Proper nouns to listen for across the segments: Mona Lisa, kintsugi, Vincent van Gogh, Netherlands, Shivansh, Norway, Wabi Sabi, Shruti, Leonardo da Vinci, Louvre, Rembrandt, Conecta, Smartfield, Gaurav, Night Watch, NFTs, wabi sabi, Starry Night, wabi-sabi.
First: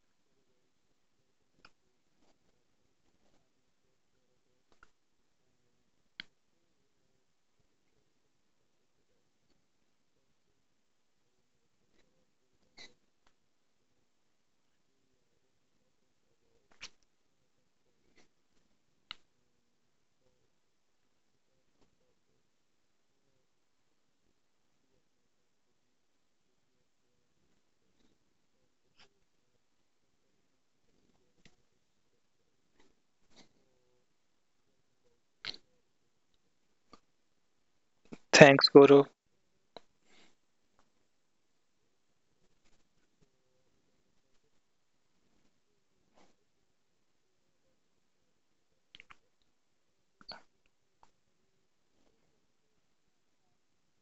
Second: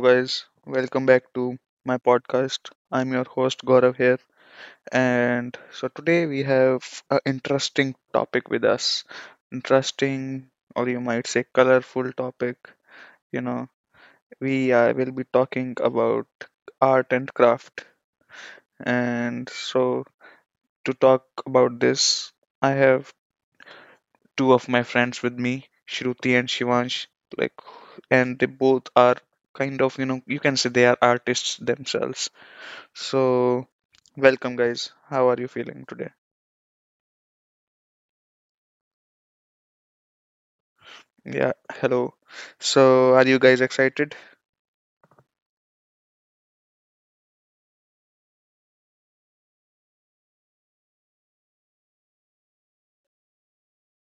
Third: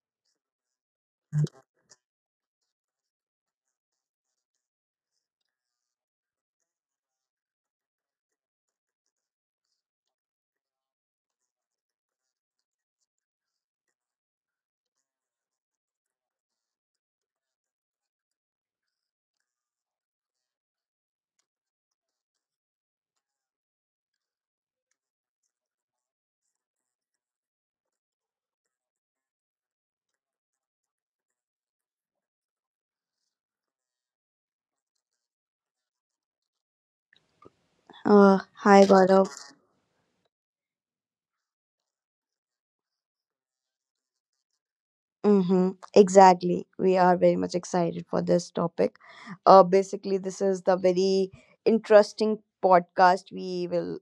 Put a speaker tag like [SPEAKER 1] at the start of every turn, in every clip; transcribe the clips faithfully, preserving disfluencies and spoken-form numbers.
[SPEAKER 1] guys. Welcome back to my podcast. I'm your host Gaurav here, and so today we have an interesting topic with us. Interesting, or you might say, colorful topic. You know, we uh, will be talking about art and craft, and so to talk about this, I have two of my friends with me, Shruti and Shivansh. Like, and they both are kind of, you know, you can say they are artists themselves. So, welcome, guys. How are you feeling today?
[SPEAKER 2] Uh,
[SPEAKER 3] Thanks,
[SPEAKER 2] hi,
[SPEAKER 3] Gaurav.
[SPEAKER 2] Gaurav.
[SPEAKER 1] Yeah, hello. So, are you guys excited?
[SPEAKER 2] Mm-hmm. Exactly. We are very much excited for this topic. Uh, basically, this is the very interesting podcast we will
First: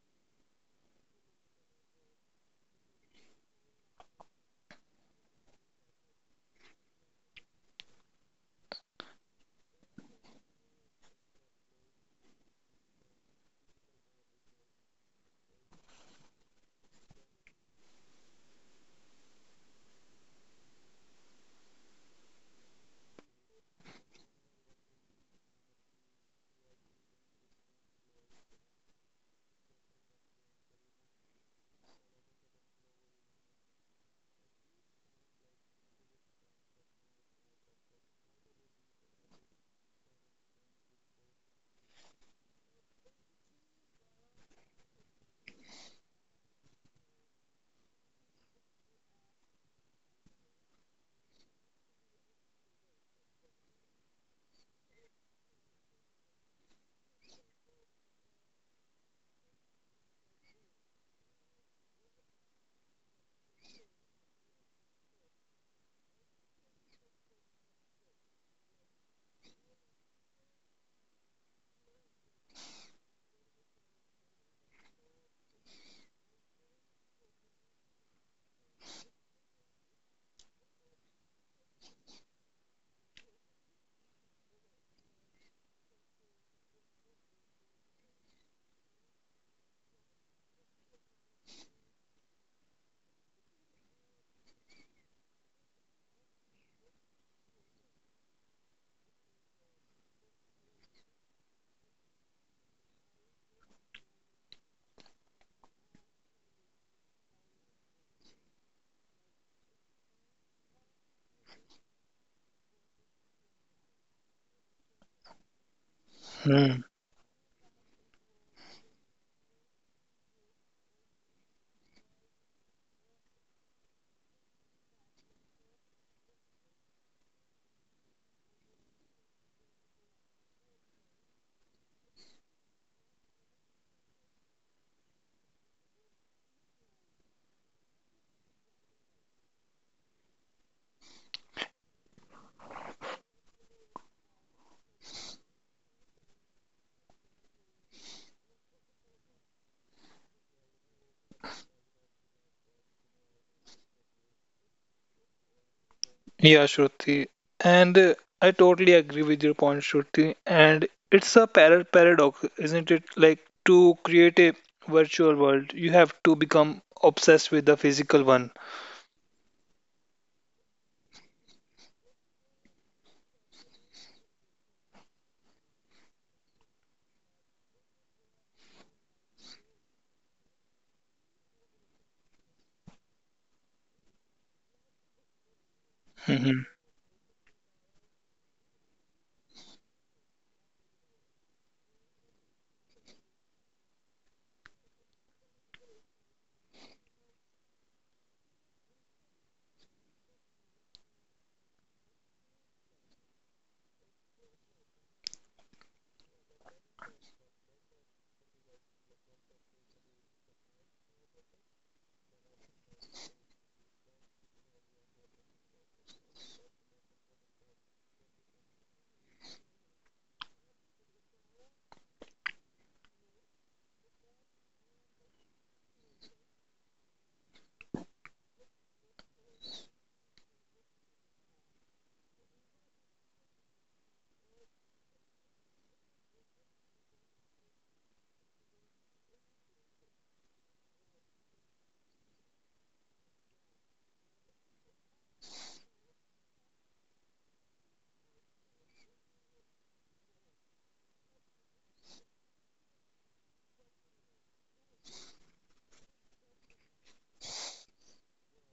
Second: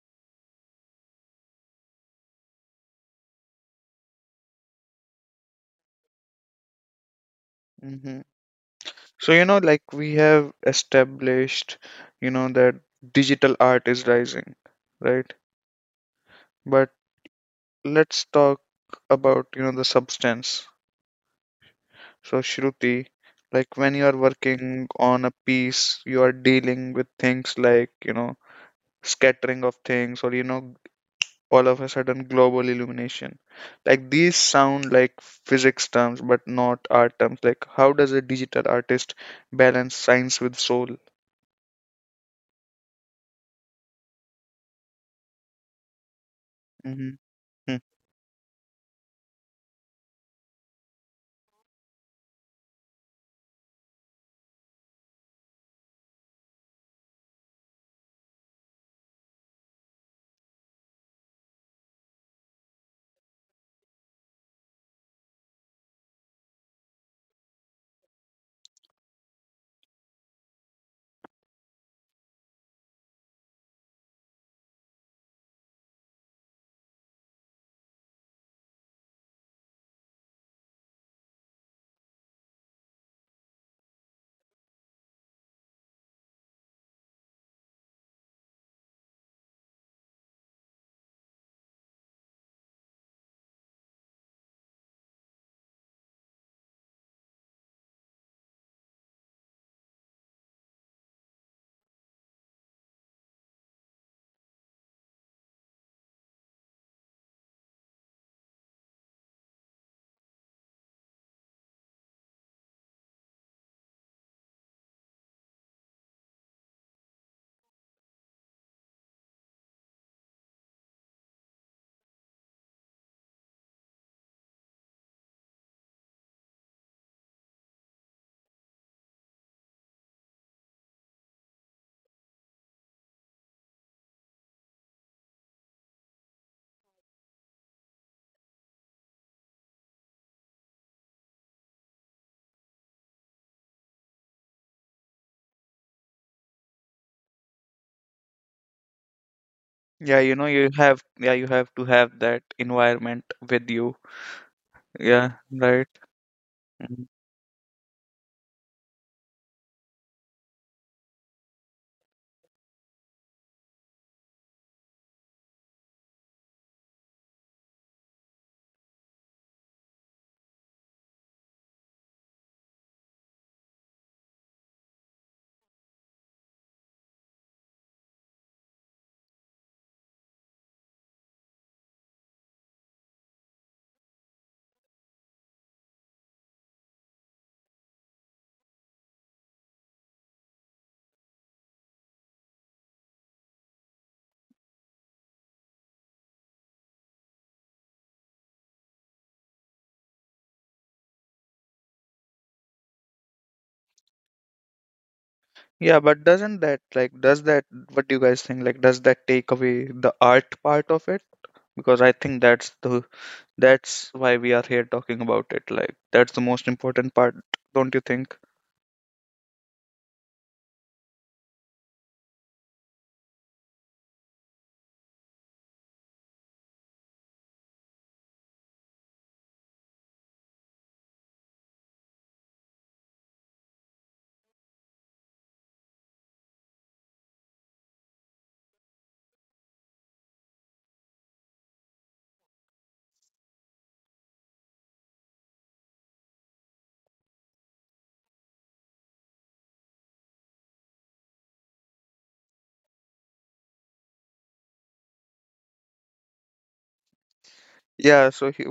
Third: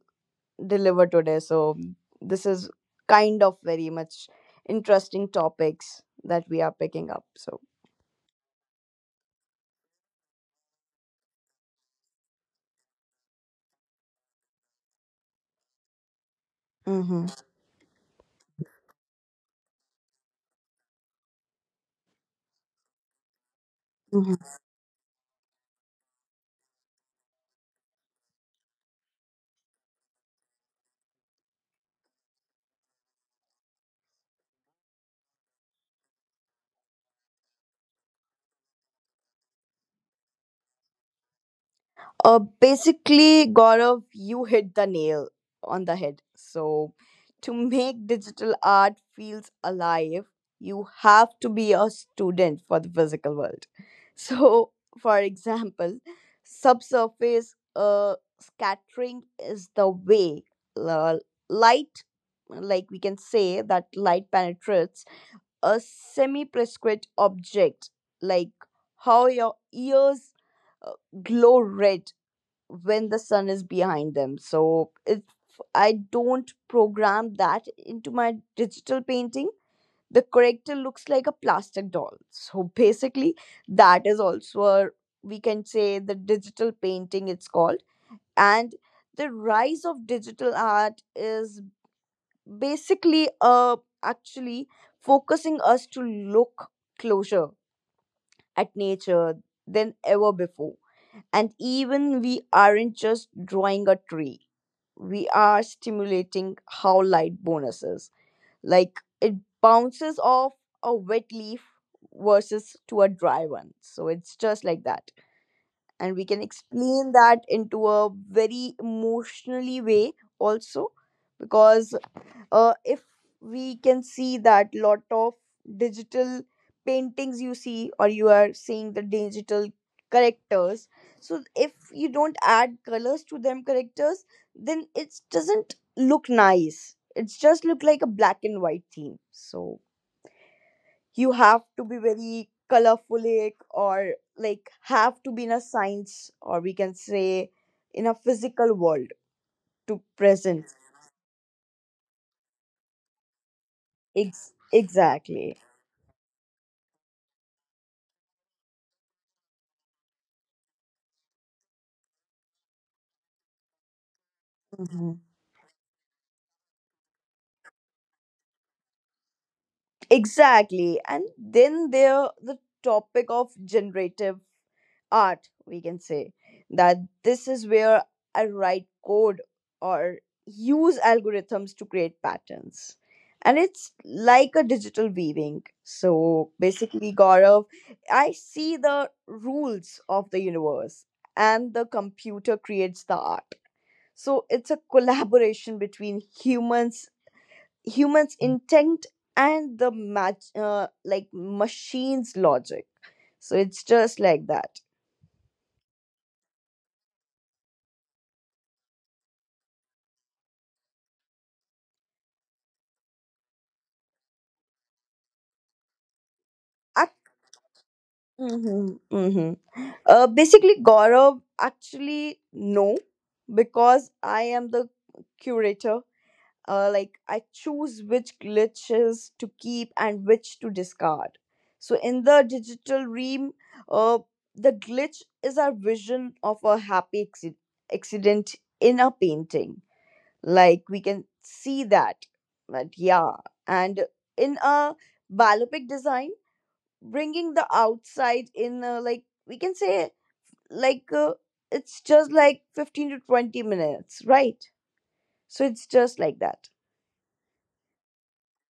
[SPEAKER 2] deliver today. So, this is kind of very much interesting topics that we are picking up. So,
[SPEAKER 1] Hmm. So, you know, like we have established, you know, that digital art is rising, right? But
[SPEAKER 2] mm-hmm.
[SPEAKER 1] let's talk about, you know, the substance. So, Shruti, like when you are
[SPEAKER 2] Mm-hmm.
[SPEAKER 1] working on a piece, you are dealing with things like, you know, scattering of things, or, you know, all of a sudden global illumination. Like, these sound like physics terms but not art terms. Like, how does a digital artist balance science with soul?
[SPEAKER 2] Uh, basically, Gaurav, you hit the nail on the head. So,
[SPEAKER 1] Mm-hmm.
[SPEAKER 2] to
[SPEAKER 1] Hmm.
[SPEAKER 2] make digital art feels alive, you have to be a student for the physical world. So, for example, subsurface uh, scattering is the way uh, light, like we can say that light penetrates a semi-prescript object, like how your ears uh, glow red when the sun is behind them. So if I don't program that into my digital painting, the corrector looks like a plastic doll. So basically, that is also a we can say the digital painting it's called, and the rise of digital art is basically uh actually focusing us to look closer at nature than ever before, and even we aren't just drawing a tree, we are stimulating how light bonuses. Like it bounces off a wet leaf versus to a dry one. So it's just like that. And we can
[SPEAKER 3] Hmm.
[SPEAKER 2] explain that into a very emotionally way also because uh, if we can see that lot of digital paintings you see, or you are seeing the digital characters, so if you don't add colors to them characters, then it doesn't look nice, it's just look like a black and white theme. So you have to be very colorfulic, or like have to be in a science, or we can say in a physical world to
[SPEAKER 1] yeah you know
[SPEAKER 2] present.
[SPEAKER 1] you have yeah you have to have that environment with you.
[SPEAKER 2] Ex-
[SPEAKER 1] Yeah,
[SPEAKER 2] exactly
[SPEAKER 1] right.
[SPEAKER 3] Yeah,
[SPEAKER 1] Mhm.
[SPEAKER 3] Shruti. And uh, I totally agree with your point, Shruti. And it's a par paradox, isn't it? Like to create a virtual world, you have to become obsessed with the physical one.
[SPEAKER 2] Exactly. And then there the topic of generative art, we can say that this is where I write code or use algorithms to create patterns. And it's like a digital weaving. So
[SPEAKER 3] Mhm.
[SPEAKER 2] basically, Gaurav, I see the rules of the universe and the computer creates the art. So it's a collaboration between humans humans intent and the match uh, like machines logic, so it's just like that.
[SPEAKER 1] Yeah, but doesn't that like does that what do you guys think? Like, does that take away the art part of it? Because I think that's the that's why we are here talking about it. Like, that's the most important
[SPEAKER 2] Ac-
[SPEAKER 1] part. Don't you think?
[SPEAKER 2] hmm hmm Uh, basically, Gaurav, actually, no, because I am the curator, uh, like I choose which glitches to keep and which to discard. So in the digital realm, uh, the glitch is our vision of a happy acci- accident in a painting. Like we can see that, but yeah, and in a balopic design, bringing the outside in, uh, like we can say, like uh, it's just like fifteen to twenty minutes, right? So it's just like that.
[SPEAKER 1] Yeah, so he,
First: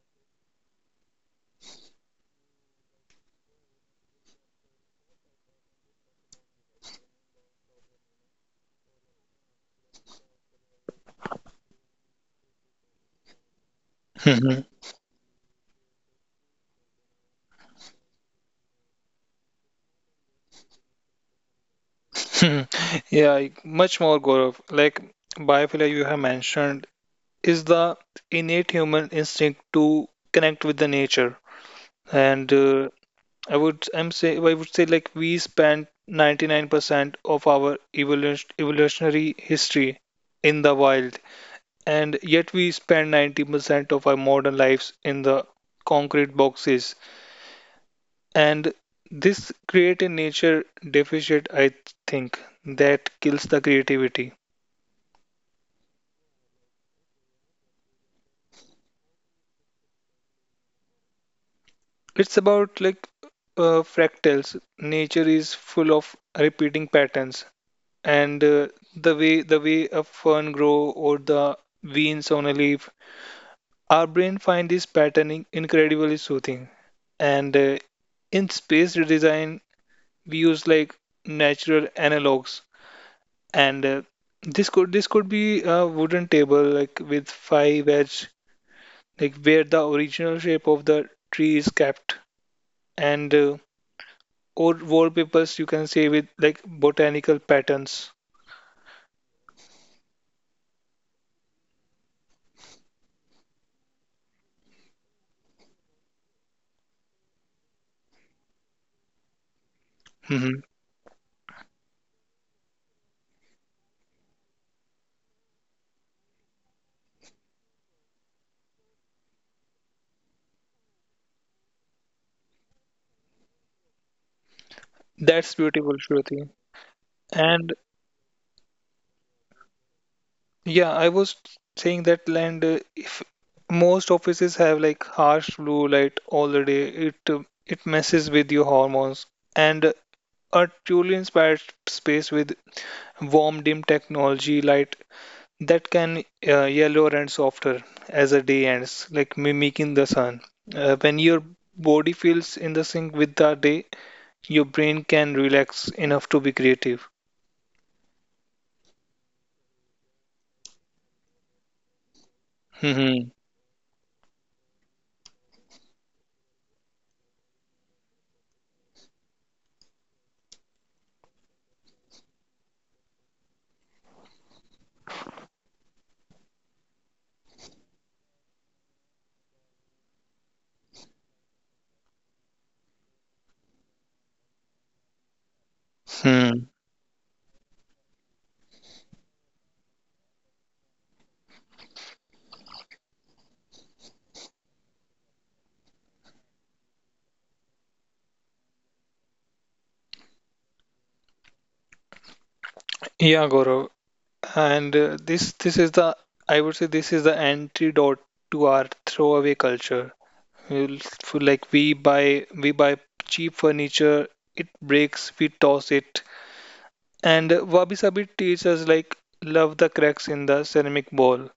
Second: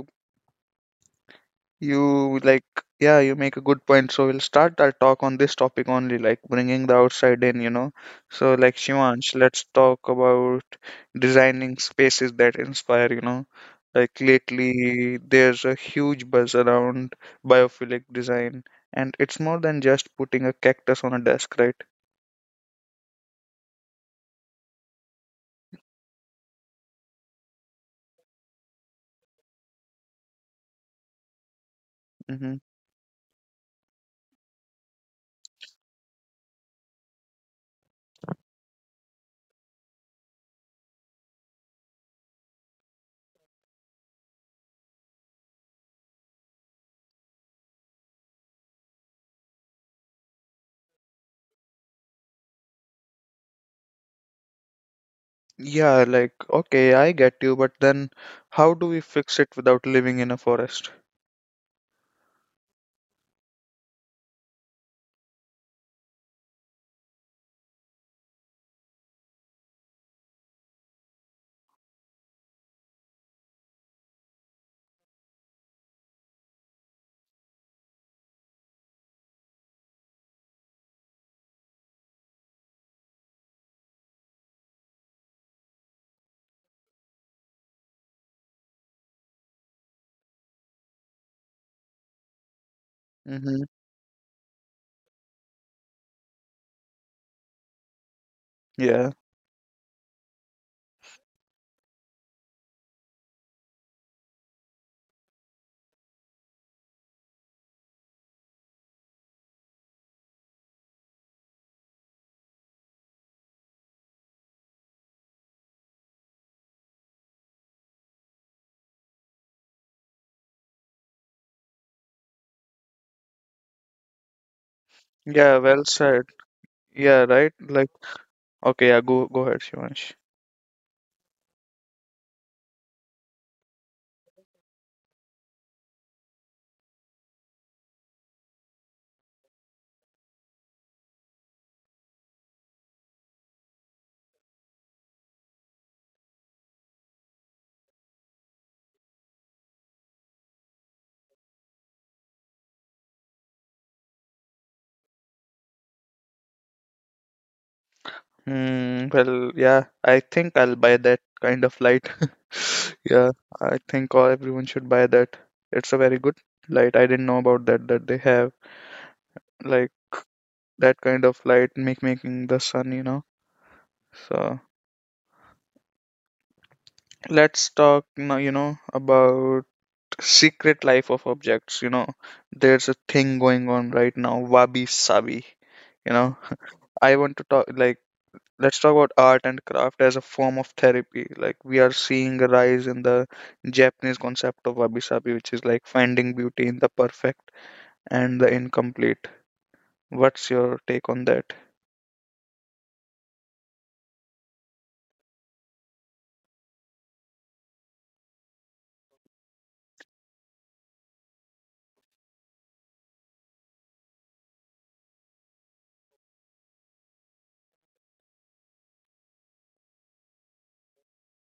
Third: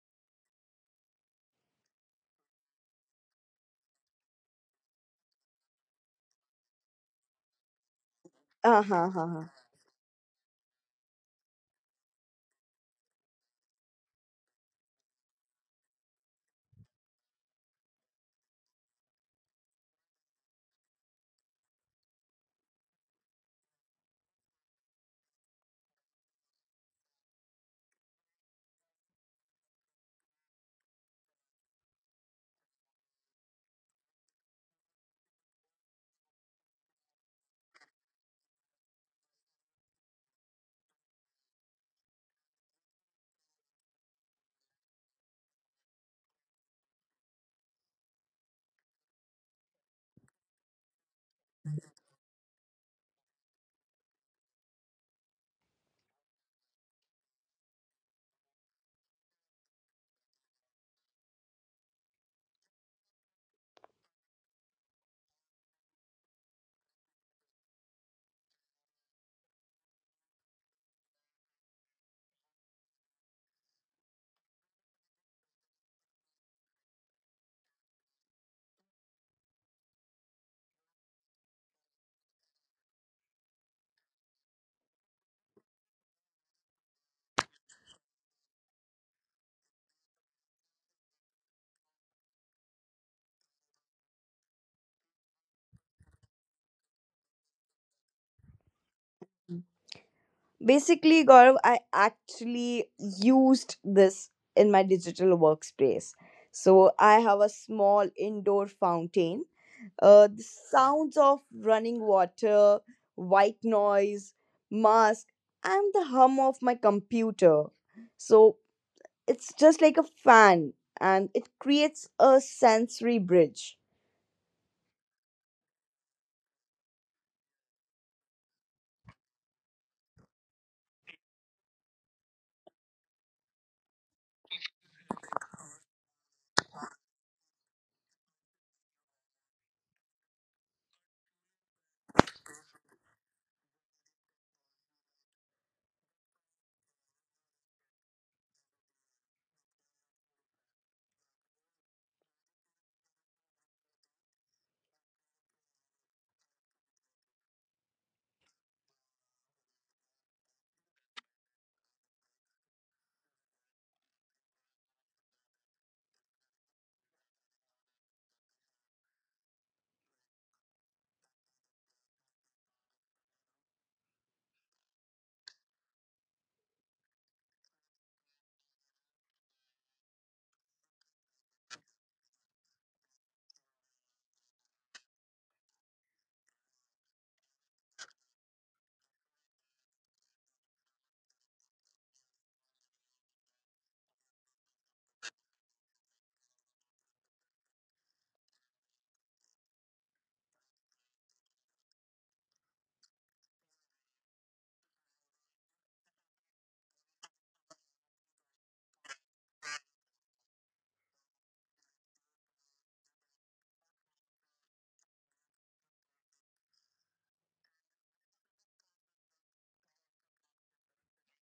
[SPEAKER 1] You like, yeah, you make a good point. So we'll start our talk on this topic only, like bringing the outside in, you know. So, like,
[SPEAKER 2] Uh
[SPEAKER 1] Shivansh,
[SPEAKER 2] huh.
[SPEAKER 1] let's talk about designing spaces that inspire, you know. Like,
[SPEAKER 3] Mhm.
[SPEAKER 1] lately, there's a huge buzz around biophilic design, and it's more than just putting a cactus on a desk, right?
[SPEAKER 3] Mhm. Yeah, much more, Gaurav. Like biophilia you have mentioned is the innate human instinct to connect with the nature. And
[SPEAKER 1] Mm-hmm.
[SPEAKER 3] uh, I would I'm say I would say like we spent ninety-nine percent of our evolution, evolutionary history in the wild, and yet we spend ninety percent of our modern lives in the concrete boxes. And this create a nature deficit, I think, that kills the creativity.
[SPEAKER 1] Yeah, like, okay, I get you, but then how do we fix it without living in a forest?
[SPEAKER 3] It's about like uh, fractals. Nature is full of repeating patterns. And uh, the way the way a fern grow, or the veins on a leaf, our brain find this patterning incredibly soothing, and uh, in space design, we use like natural analogs, and uh, this could this could be a wooden table like with five edge, like where the original shape of the tree is kept, and uh,
[SPEAKER 1] Mm-hmm.
[SPEAKER 3] or wallpapers you can say with like botanical patterns.
[SPEAKER 1] Yeah.
[SPEAKER 2] Basically, Gaurav, I actually used this in my digital workspace. So I have a small indoor fountain, uh, the
[SPEAKER 3] hmm
[SPEAKER 2] sounds of running water, white noise mask, and the hum of my computer. So it's just like a fan, and it creates a sensory bridge.
[SPEAKER 3] that's
[SPEAKER 1] Yeah, well
[SPEAKER 3] beautiful,
[SPEAKER 1] said.
[SPEAKER 3] Shruti.
[SPEAKER 1] Yeah, right.
[SPEAKER 3] And
[SPEAKER 1] Like Okay, yeah, go go ahead, Shivansh.
[SPEAKER 3] Yeah, I was saying that land, uh, if most offices have like harsh blue light all the day, it uh, it messes with your hormones. And a truly inspired space with warm dim technology light that can uh, yellow and softer as the day ends, like mimicking the sun. Uh, when your body feels in the sync with the day, your brain can relax enough to be creative.
[SPEAKER 1] Hmm, well, yeah, I think I'll buy that kind of light. Yeah,
[SPEAKER 3] hmm
[SPEAKER 1] I think all everyone should buy that. It's a very good light. I didn't know about that that they have, like, that kind of light make making the sun, you know. So let's talk now, you know, about secret life of objects. You know, there's a thing going on right now: wabi sabi. You know,
[SPEAKER 3] Hmm.
[SPEAKER 1] I want to talk like let's talk about art and craft as a form of therapy. Like, we are seeing a rise in the Japanese concept of wabi-sabi, which is like finding beauty in the perfect and the incomplete. What's your take on that?
[SPEAKER 3] Yeah, Gaurav. And uh, this this is the I would say this is the antidote to our throwaway culture. We'll feel like we buy we buy cheap furniture, it breaks, we toss it. And Wabi Sabi teaches us like love the cracks in the ceramic bowl.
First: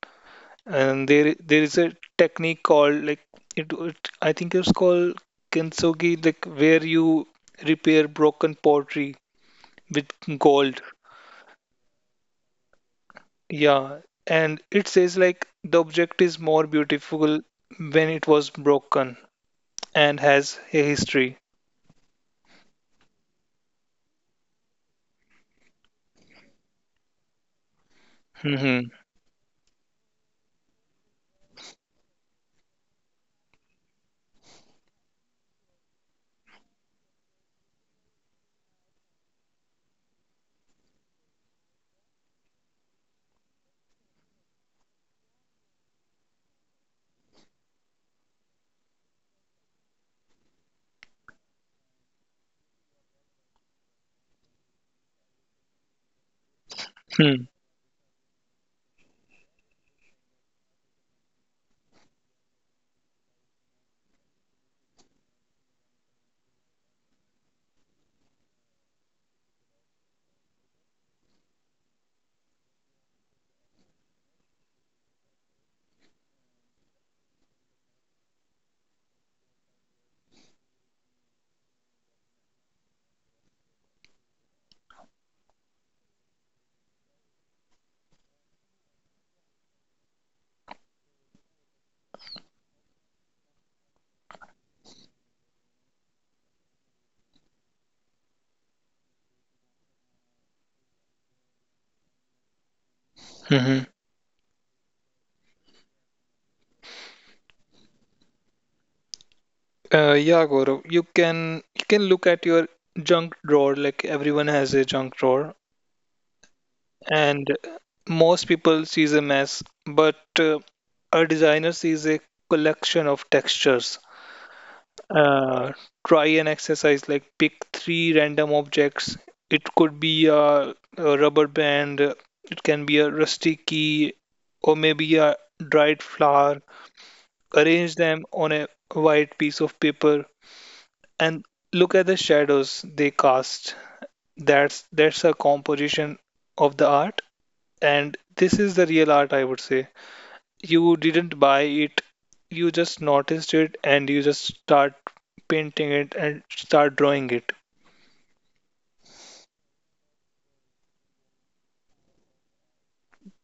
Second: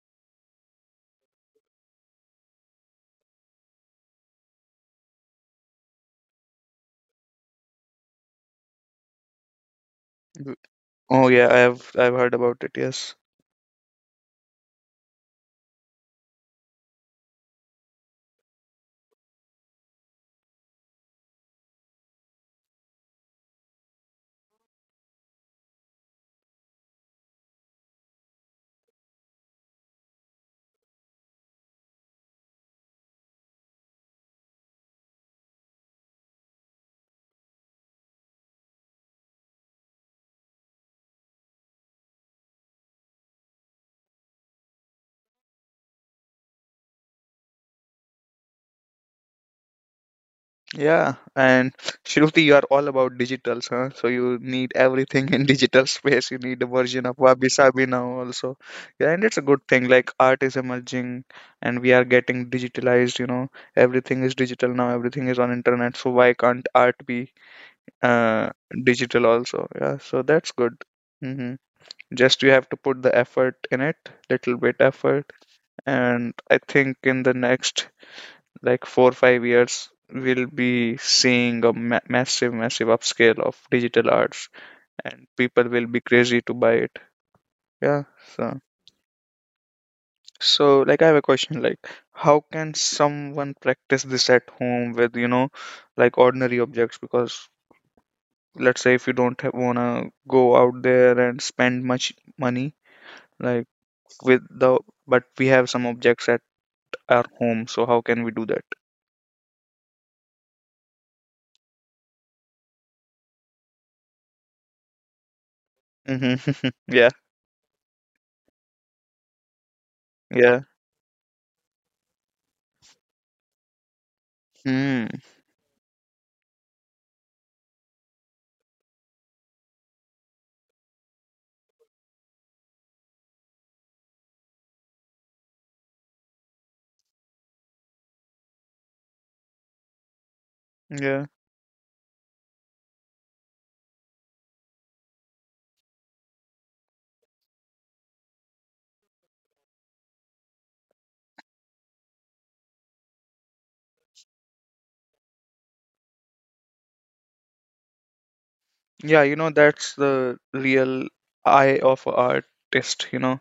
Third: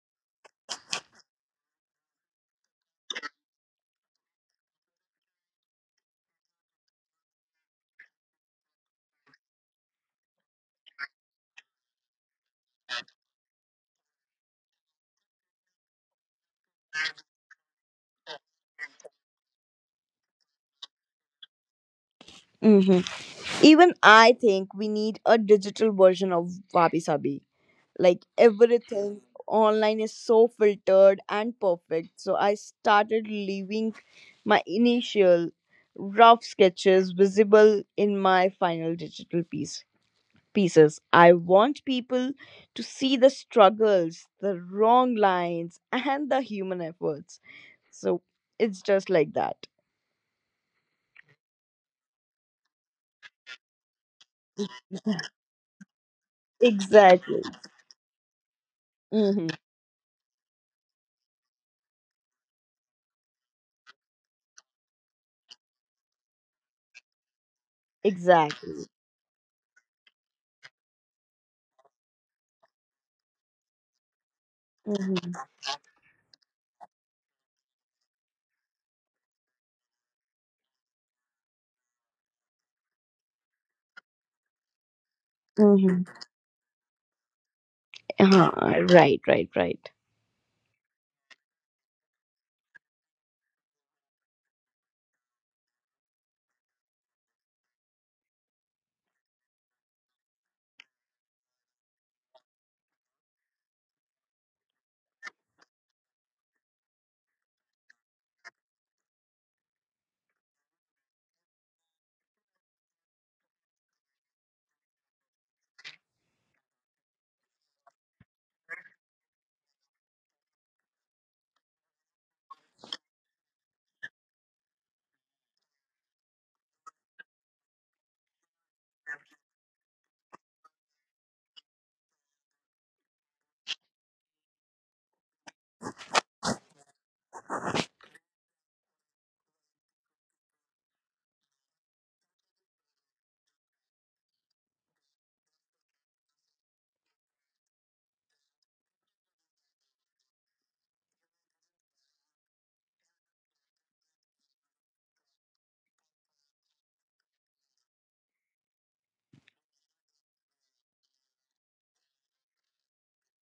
[SPEAKER 3] And there there is a technique called like it, it I think it's called kintsugi, like where you repair broken pottery with
[SPEAKER 1] W-
[SPEAKER 3] gold.
[SPEAKER 1] Oh yeah, I have I've heard about it. Yes.
[SPEAKER 3] Yeah, and it says like the object is more beautiful when it was broken and has a history.
[SPEAKER 2] Hmm. Even I think we need a digital version of wabi sabi. Like
[SPEAKER 3] Mm-hmm.
[SPEAKER 2] everything online is so filtered and perfect, so I started leaving my initial rough sketches visible in my final digital piece pieces I want people to see the struggles, the wrong lines, and the human efforts. So it's just like that.
[SPEAKER 1] Yeah, and Shruti, you are all about digitals, huh? So you need everything in digital space. You need a version of
[SPEAKER 2] Exactly.
[SPEAKER 1] Wabi Sabi now also. Yeah, and it's a
[SPEAKER 2] Hmm.
[SPEAKER 1] good thing. Like, art is emerging, and we are getting digitalized. You know, everything is digital now. Everything is on internet. So why can't art be uh
[SPEAKER 2] Exactly.
[SPEAKER 1] digital also? Yeah, so that's good. Mm-hmm. Just you have to put the effort in it, little bit effort,
[SPEAKER 2] Hmm.
[SPEAKER 1] and I think in the next, like, four five years we'll be seeing a ma- massive massive upscale of digital arts, and people will be
[SPEAKER 2] Hmm.
[SPEAKER 1] crazy to buy it. Yeah. So,
[SPEAKER 2] uh right, right, right.
[SPEAKER 1] so like I have a question. Like, how can someone practice this at home with, you know like, ordinary objects? Because, let's say if you don't have, wanna go out there and spend much money, like
[SPEAKER 3] Mm-hmm.
[SPEAKER 1] with the but we have some objects at our home, so how can we do that?
[SPEAKER 3] Uh, yeah, Gaurav, you can you can look at your junk drawer. Like everyone has a junk drawer,
[SPEAKER 1] Hmm. Yeah.
[SPEAKER 3] and most people sees a mess, but uh,
[SPEAKER 1] Yeah.
[SPEAKER 3] a designer sees a collection of textures.
[SPEAKER 1] Mm.
[SPEAKER 3] uh, Try an exercise like pick three random objects. It could be a, a rubber band, it can be a rusty key, or maybe a dried flower. Arrange them on a white piece of paper
[SPEAKER 1] Yeah.
[SPEAKER 3] and look at the shadows they cast. That's that's a composition of the art, and this is the real art, I would say. You didn't buy it, you just noticed it and you just start painting it and start drawing it.
[SPEAKER 1] Yeah, you know, that's the real eye of a artist, you know.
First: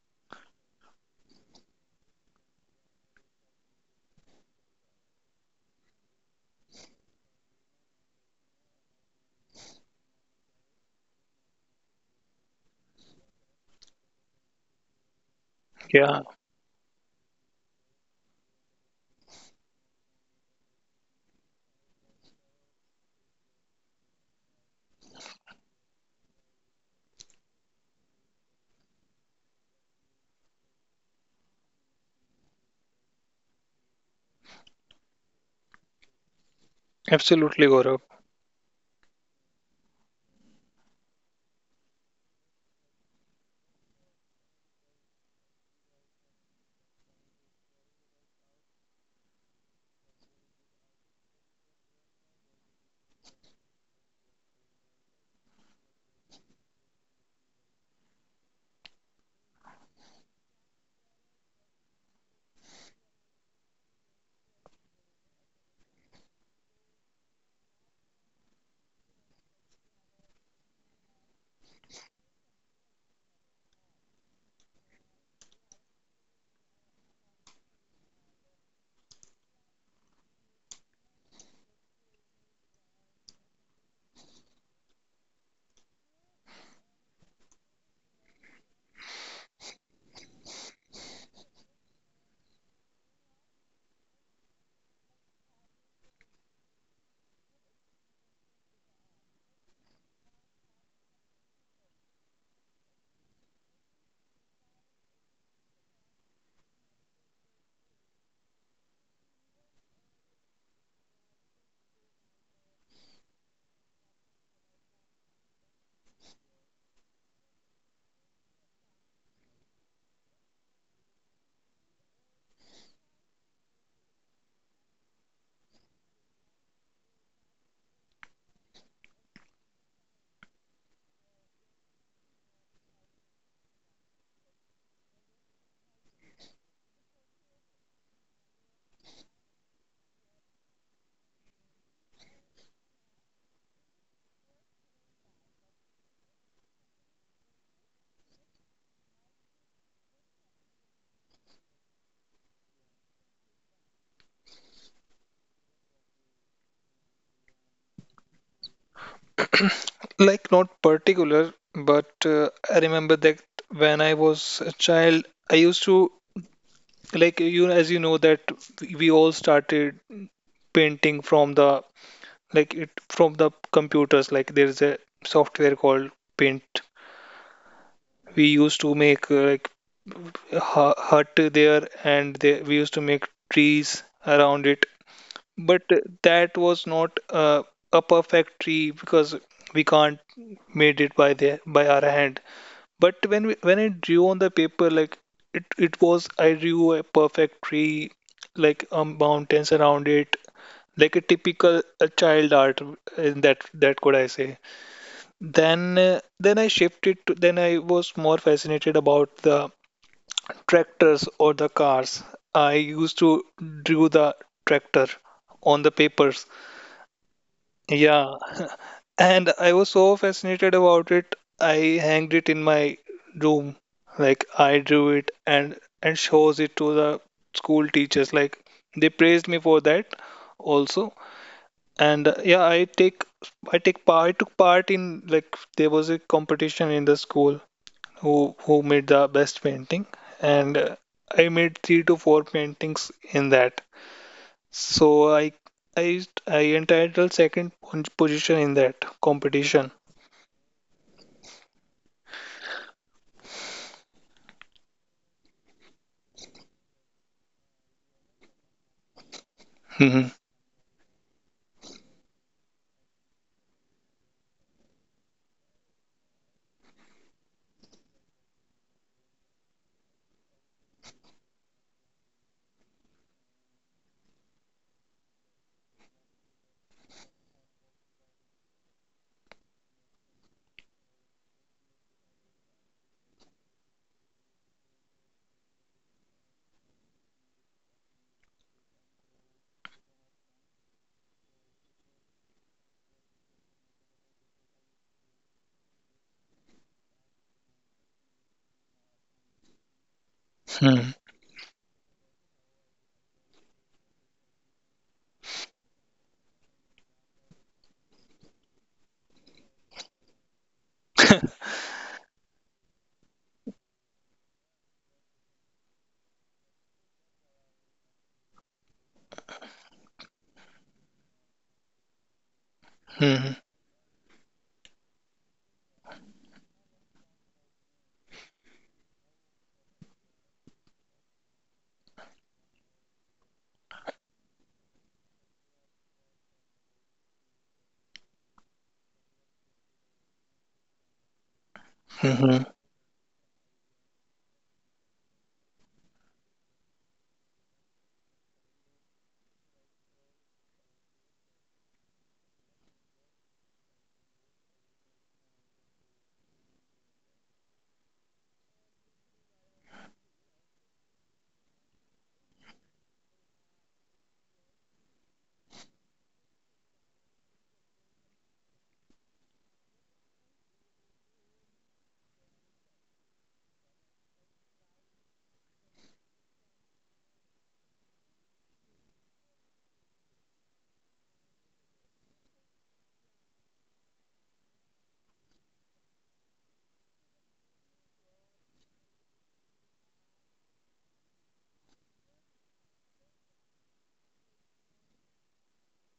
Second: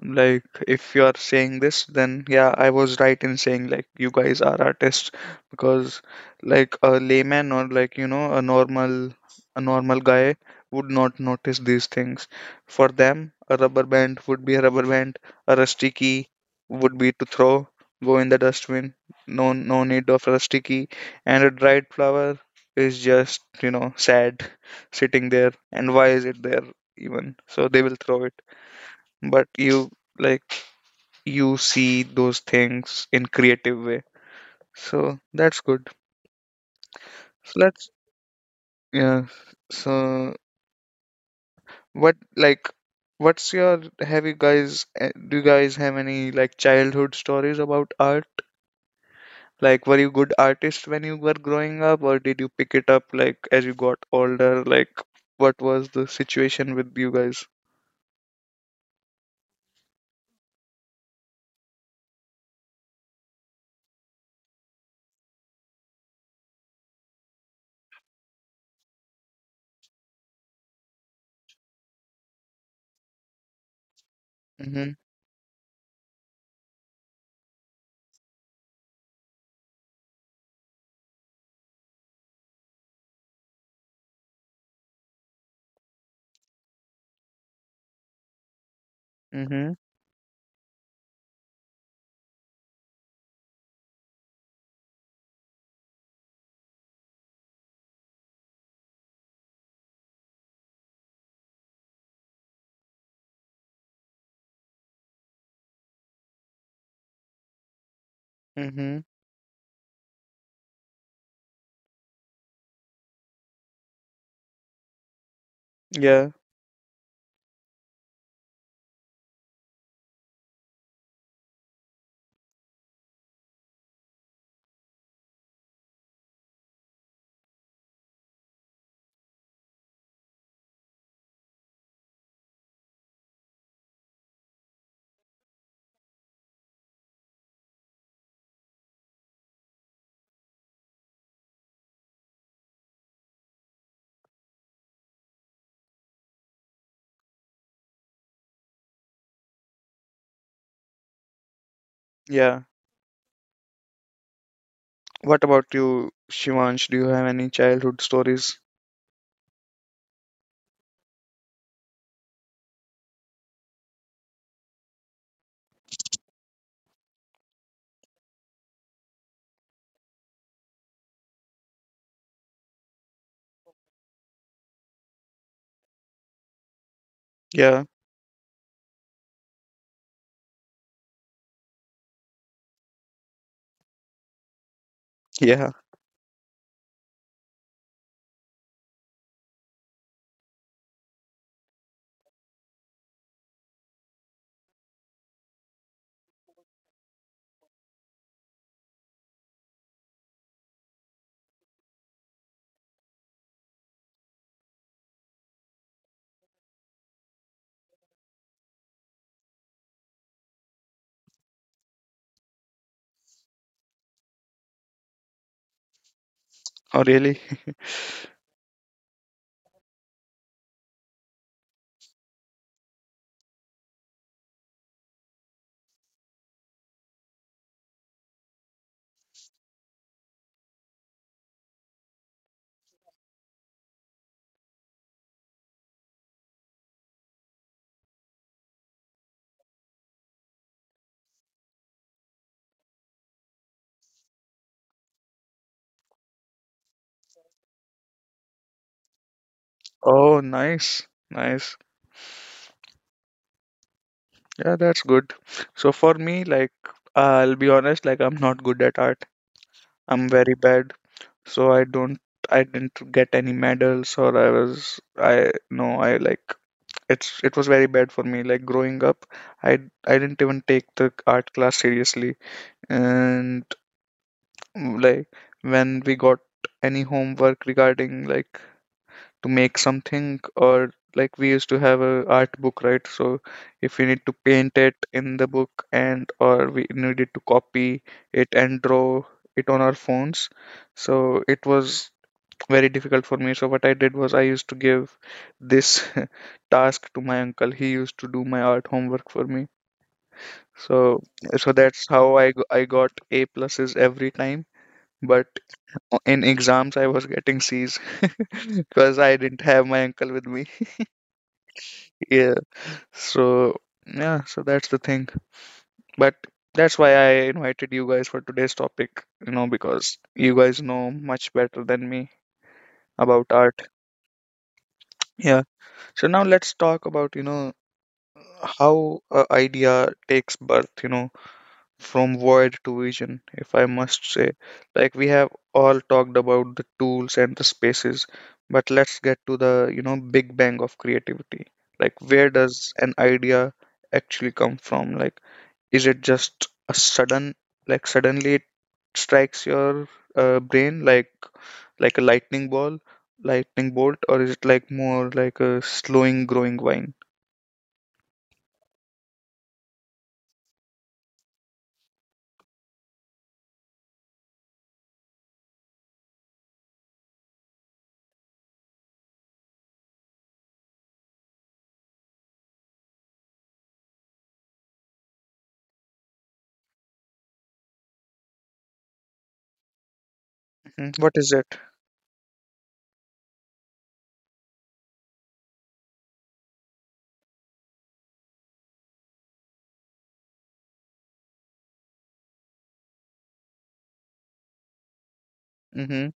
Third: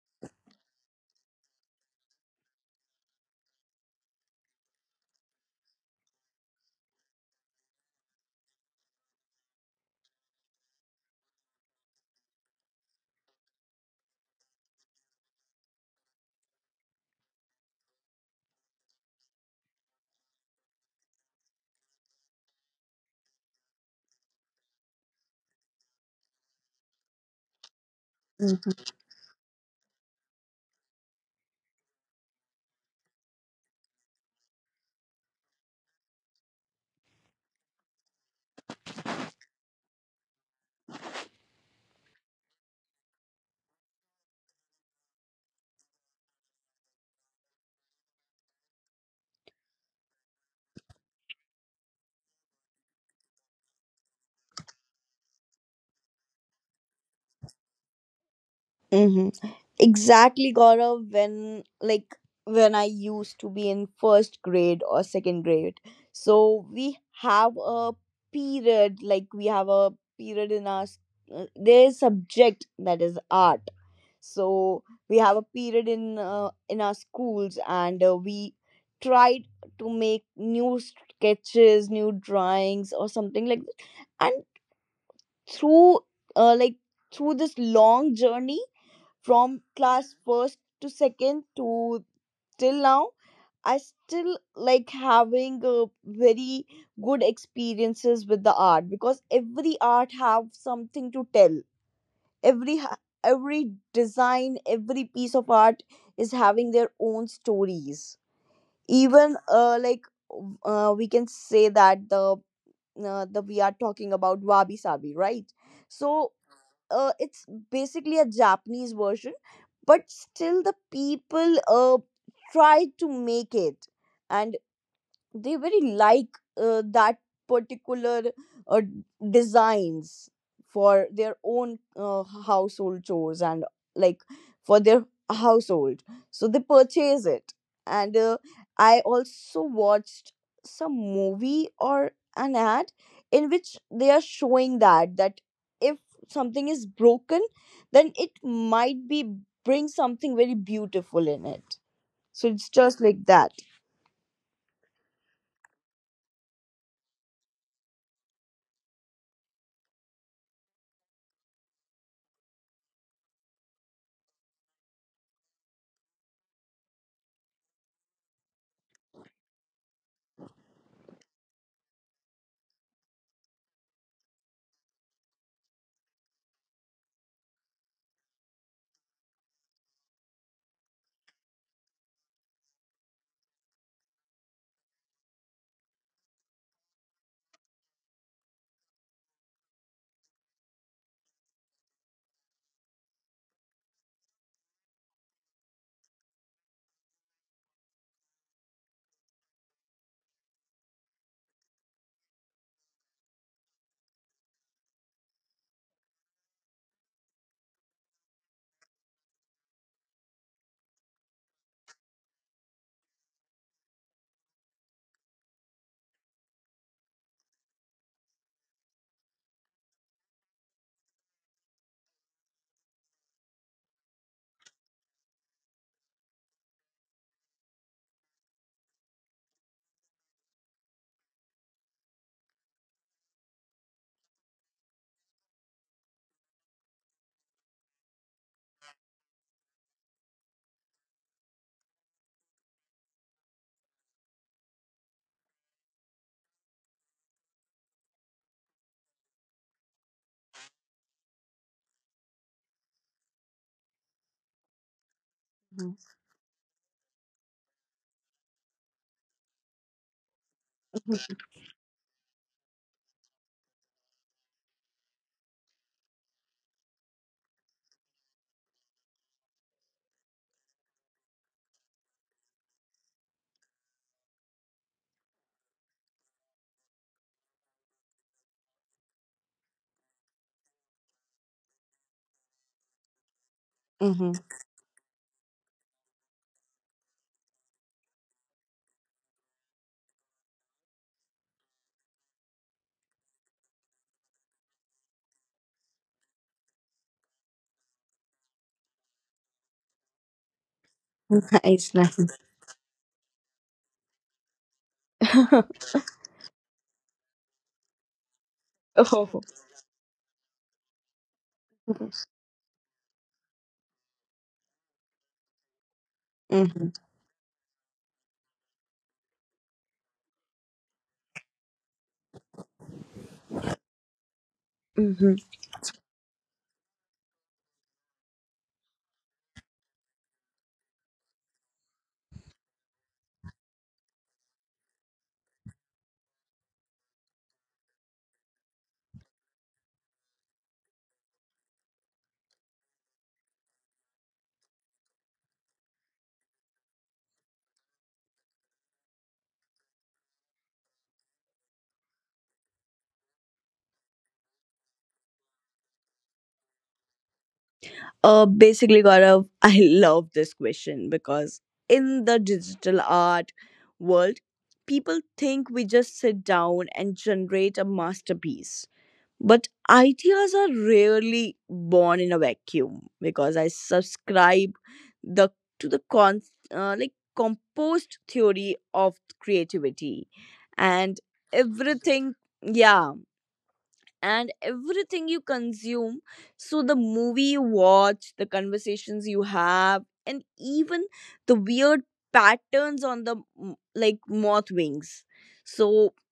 [SPEAKER 1] Like, if you are saying this, then yeah, I was right in saying like you guys are artists, because, like, a layman or, like, you know a normal a normal guy would not notice these things. For them, a rubber band would be a rubber band, a rusty
[SPEAKER 3] yeah
[SPEAKER 1] key would be to throw, go in the dustbin. No, no need of rusty key, and a dried flower is just you know sad sitting there. And why is it there even? So they will throw it, but you, like, you see those things in creative way, so that's good. So
[SPEAKER 3] Absolutely,
[SPEAKER 1] let's,
[SPEAKER 3] Gaurav.
[SPEAKER 1] yeah, so what like what's your have you guys eh, do you guys have any, like, childhood stories about art? Like, were you good artist when you were growing up, or did you pick it up like as you got older? Like, what was the situation with you guys?
[SPEAKER 2] Mm-hmm. Exactly, Gaurav. When like when I used to be in first grade or second grade, so we have a period, like we have a period in our s- uh, there is subject that is art. So
[SPEAKER 1] Mm-hmm.
[SPEAKER 2] we have a period in uh, in our schools, and uh, we tried to make new sketches, new drawings, or something like that. And through uh, like through this long journey from
[SPEAKER 1] Mm-hmm.
[SPEAKER 2] class first to second to till now, I still like having uh, very good experiences with the art, because every art have something to tell. every ha- every design, every piece of art is having their own stories.
[SPEAKER 1] Mm-hmm.
[SPEAKER 2] Even uh, like uh, we can say that the uh, the we are talking about wabi sabi, right?
[SPEAKER 1] Yeah.
[SPEAKER 2] So uh, it's basically a Japanese version, but still the people uh, try to make it. And they very like uh, that particular uh, designs for their own uh, household chores, and like for their household, so they purchase it. And uh, I also watched some movie or an ad in which they are showing that that if something is broken, then it might be bring something very beautiful in it. So
[SPEAKER 1] Yeah.
[SPEAKER 2] it's just like that.
[SPEAKER 1] What about you, Shivansh? Do you have any childhood stories?
[SPEAKER 3] Like not particular, but uh, I remember that when I was a child I used to, like, you as you know that we all started painting from the, like it, from the computers, like there's a software called Paint.
[SPEAKER 1] Yeah,
[SPEAKER 3] We used to make uh, like hu- hut there and they, we used to make trees around it,
[SPEAKER 1] yeah.
[SPEAKER 3] but that was not uh, a perfect tree because we can't made it by the by our hand. But when we, when I drew on the paper, like it, it was, I drew a perfect tree, like um, mountains around it, like a typical uh, child art in that, that could I say. Then uh, then I shifted to, then I was more fascinated about the tractors or the cars. I used to draw the tractor on the papers.
[SPEAKER 1] Oh, really?
[SPEAKER 3] Yeah, and I was so fascinated about it. I hanged it in my room. Like I drew it and and shows it to the school teachers. Like they praised me for that also. And uh, yeah, I take I take part. I took part in like there was a competition in the school, who who made the best painting, and uh, I made three to four paintings in that. So I I I entitled second position in that competition.
[SPEAKER 1] Oh, nice, nice. Yeah, that's good. So for me, like, I'll be honest, like, I'm not good at art. I'm
[SPEAKER 3] Mhm,
[SPEAKER 1] very bad. So I don't, I didn't get any medals, or I was, I no, I like, it's, it was very bad for me. Like growing up, I, I didn't even take the art class seriously, and like when we got any homework regarding like to make something, or like we used to have a art book, right? So if we need to
[SPEAKER 2] Hmm.
[SPEAKER 1] paint it in the book, and or we needed to copy it and draw it on our phones. So it was very difficult for me. So what I did was I used to give this task to my uncle. He used to do my art homework for me.
[SPEAKER 3] mhm,
[SPEAKER 1] So so that's
[SPEAKER 2] Iceland.
[SPEAKER 1] how i g- i got a pluses every time. But in exams, I was getting C's because I
[SPEAKER 2] Oh.
[SPEAKER 1] didn't have my uncle with me. Yeah. So yeah, so that's the thing. But that's
[SPEAKER 2] Hmm.
[SPEAKER 1] why I invited you guys for today's topic, you know, because you guys know much better than me about
[SPEAKER 3] mhm,
[SPEAKER 1] art.
[SPEAKER 2] Mm-hmm.
[SPEAKER 1] Yeah. So now let's talk about, you know, how a idea takes birth, you know, from void to vision, if I must say. Like, we have all talked about the tools and the spaces, but let's get to the, you know, big bang of creativity. Like, where
[SPEAKER 3] mhm,
[SPEAKER 1] does an idea actually come from? Like, is it just a sudden, like suddenly it strikes your uh, brain, like like a lightning ball, lightning bolt, or is it like more like a slowing growing vine?
[SPEAKER 2] Uh, basically, Gaurav, I love this question because in the digital art world, people think we just sit down and generate a masterpiece. But ideas are rarely born in a vacuum because I subscribe the to the con uh, like composed theory of creativity,
[SPEAKER 1] Mhm.
[SPEAKER 2] and
[SPEAKER 1] What is it?
[SPEAKER 2] everything. Yeah, and everything you consume. So, the movie you watch, the conversations you have, and even the weird patterns on the m- like moth wings. So,
[SPEAKER 1] Mm-hmm.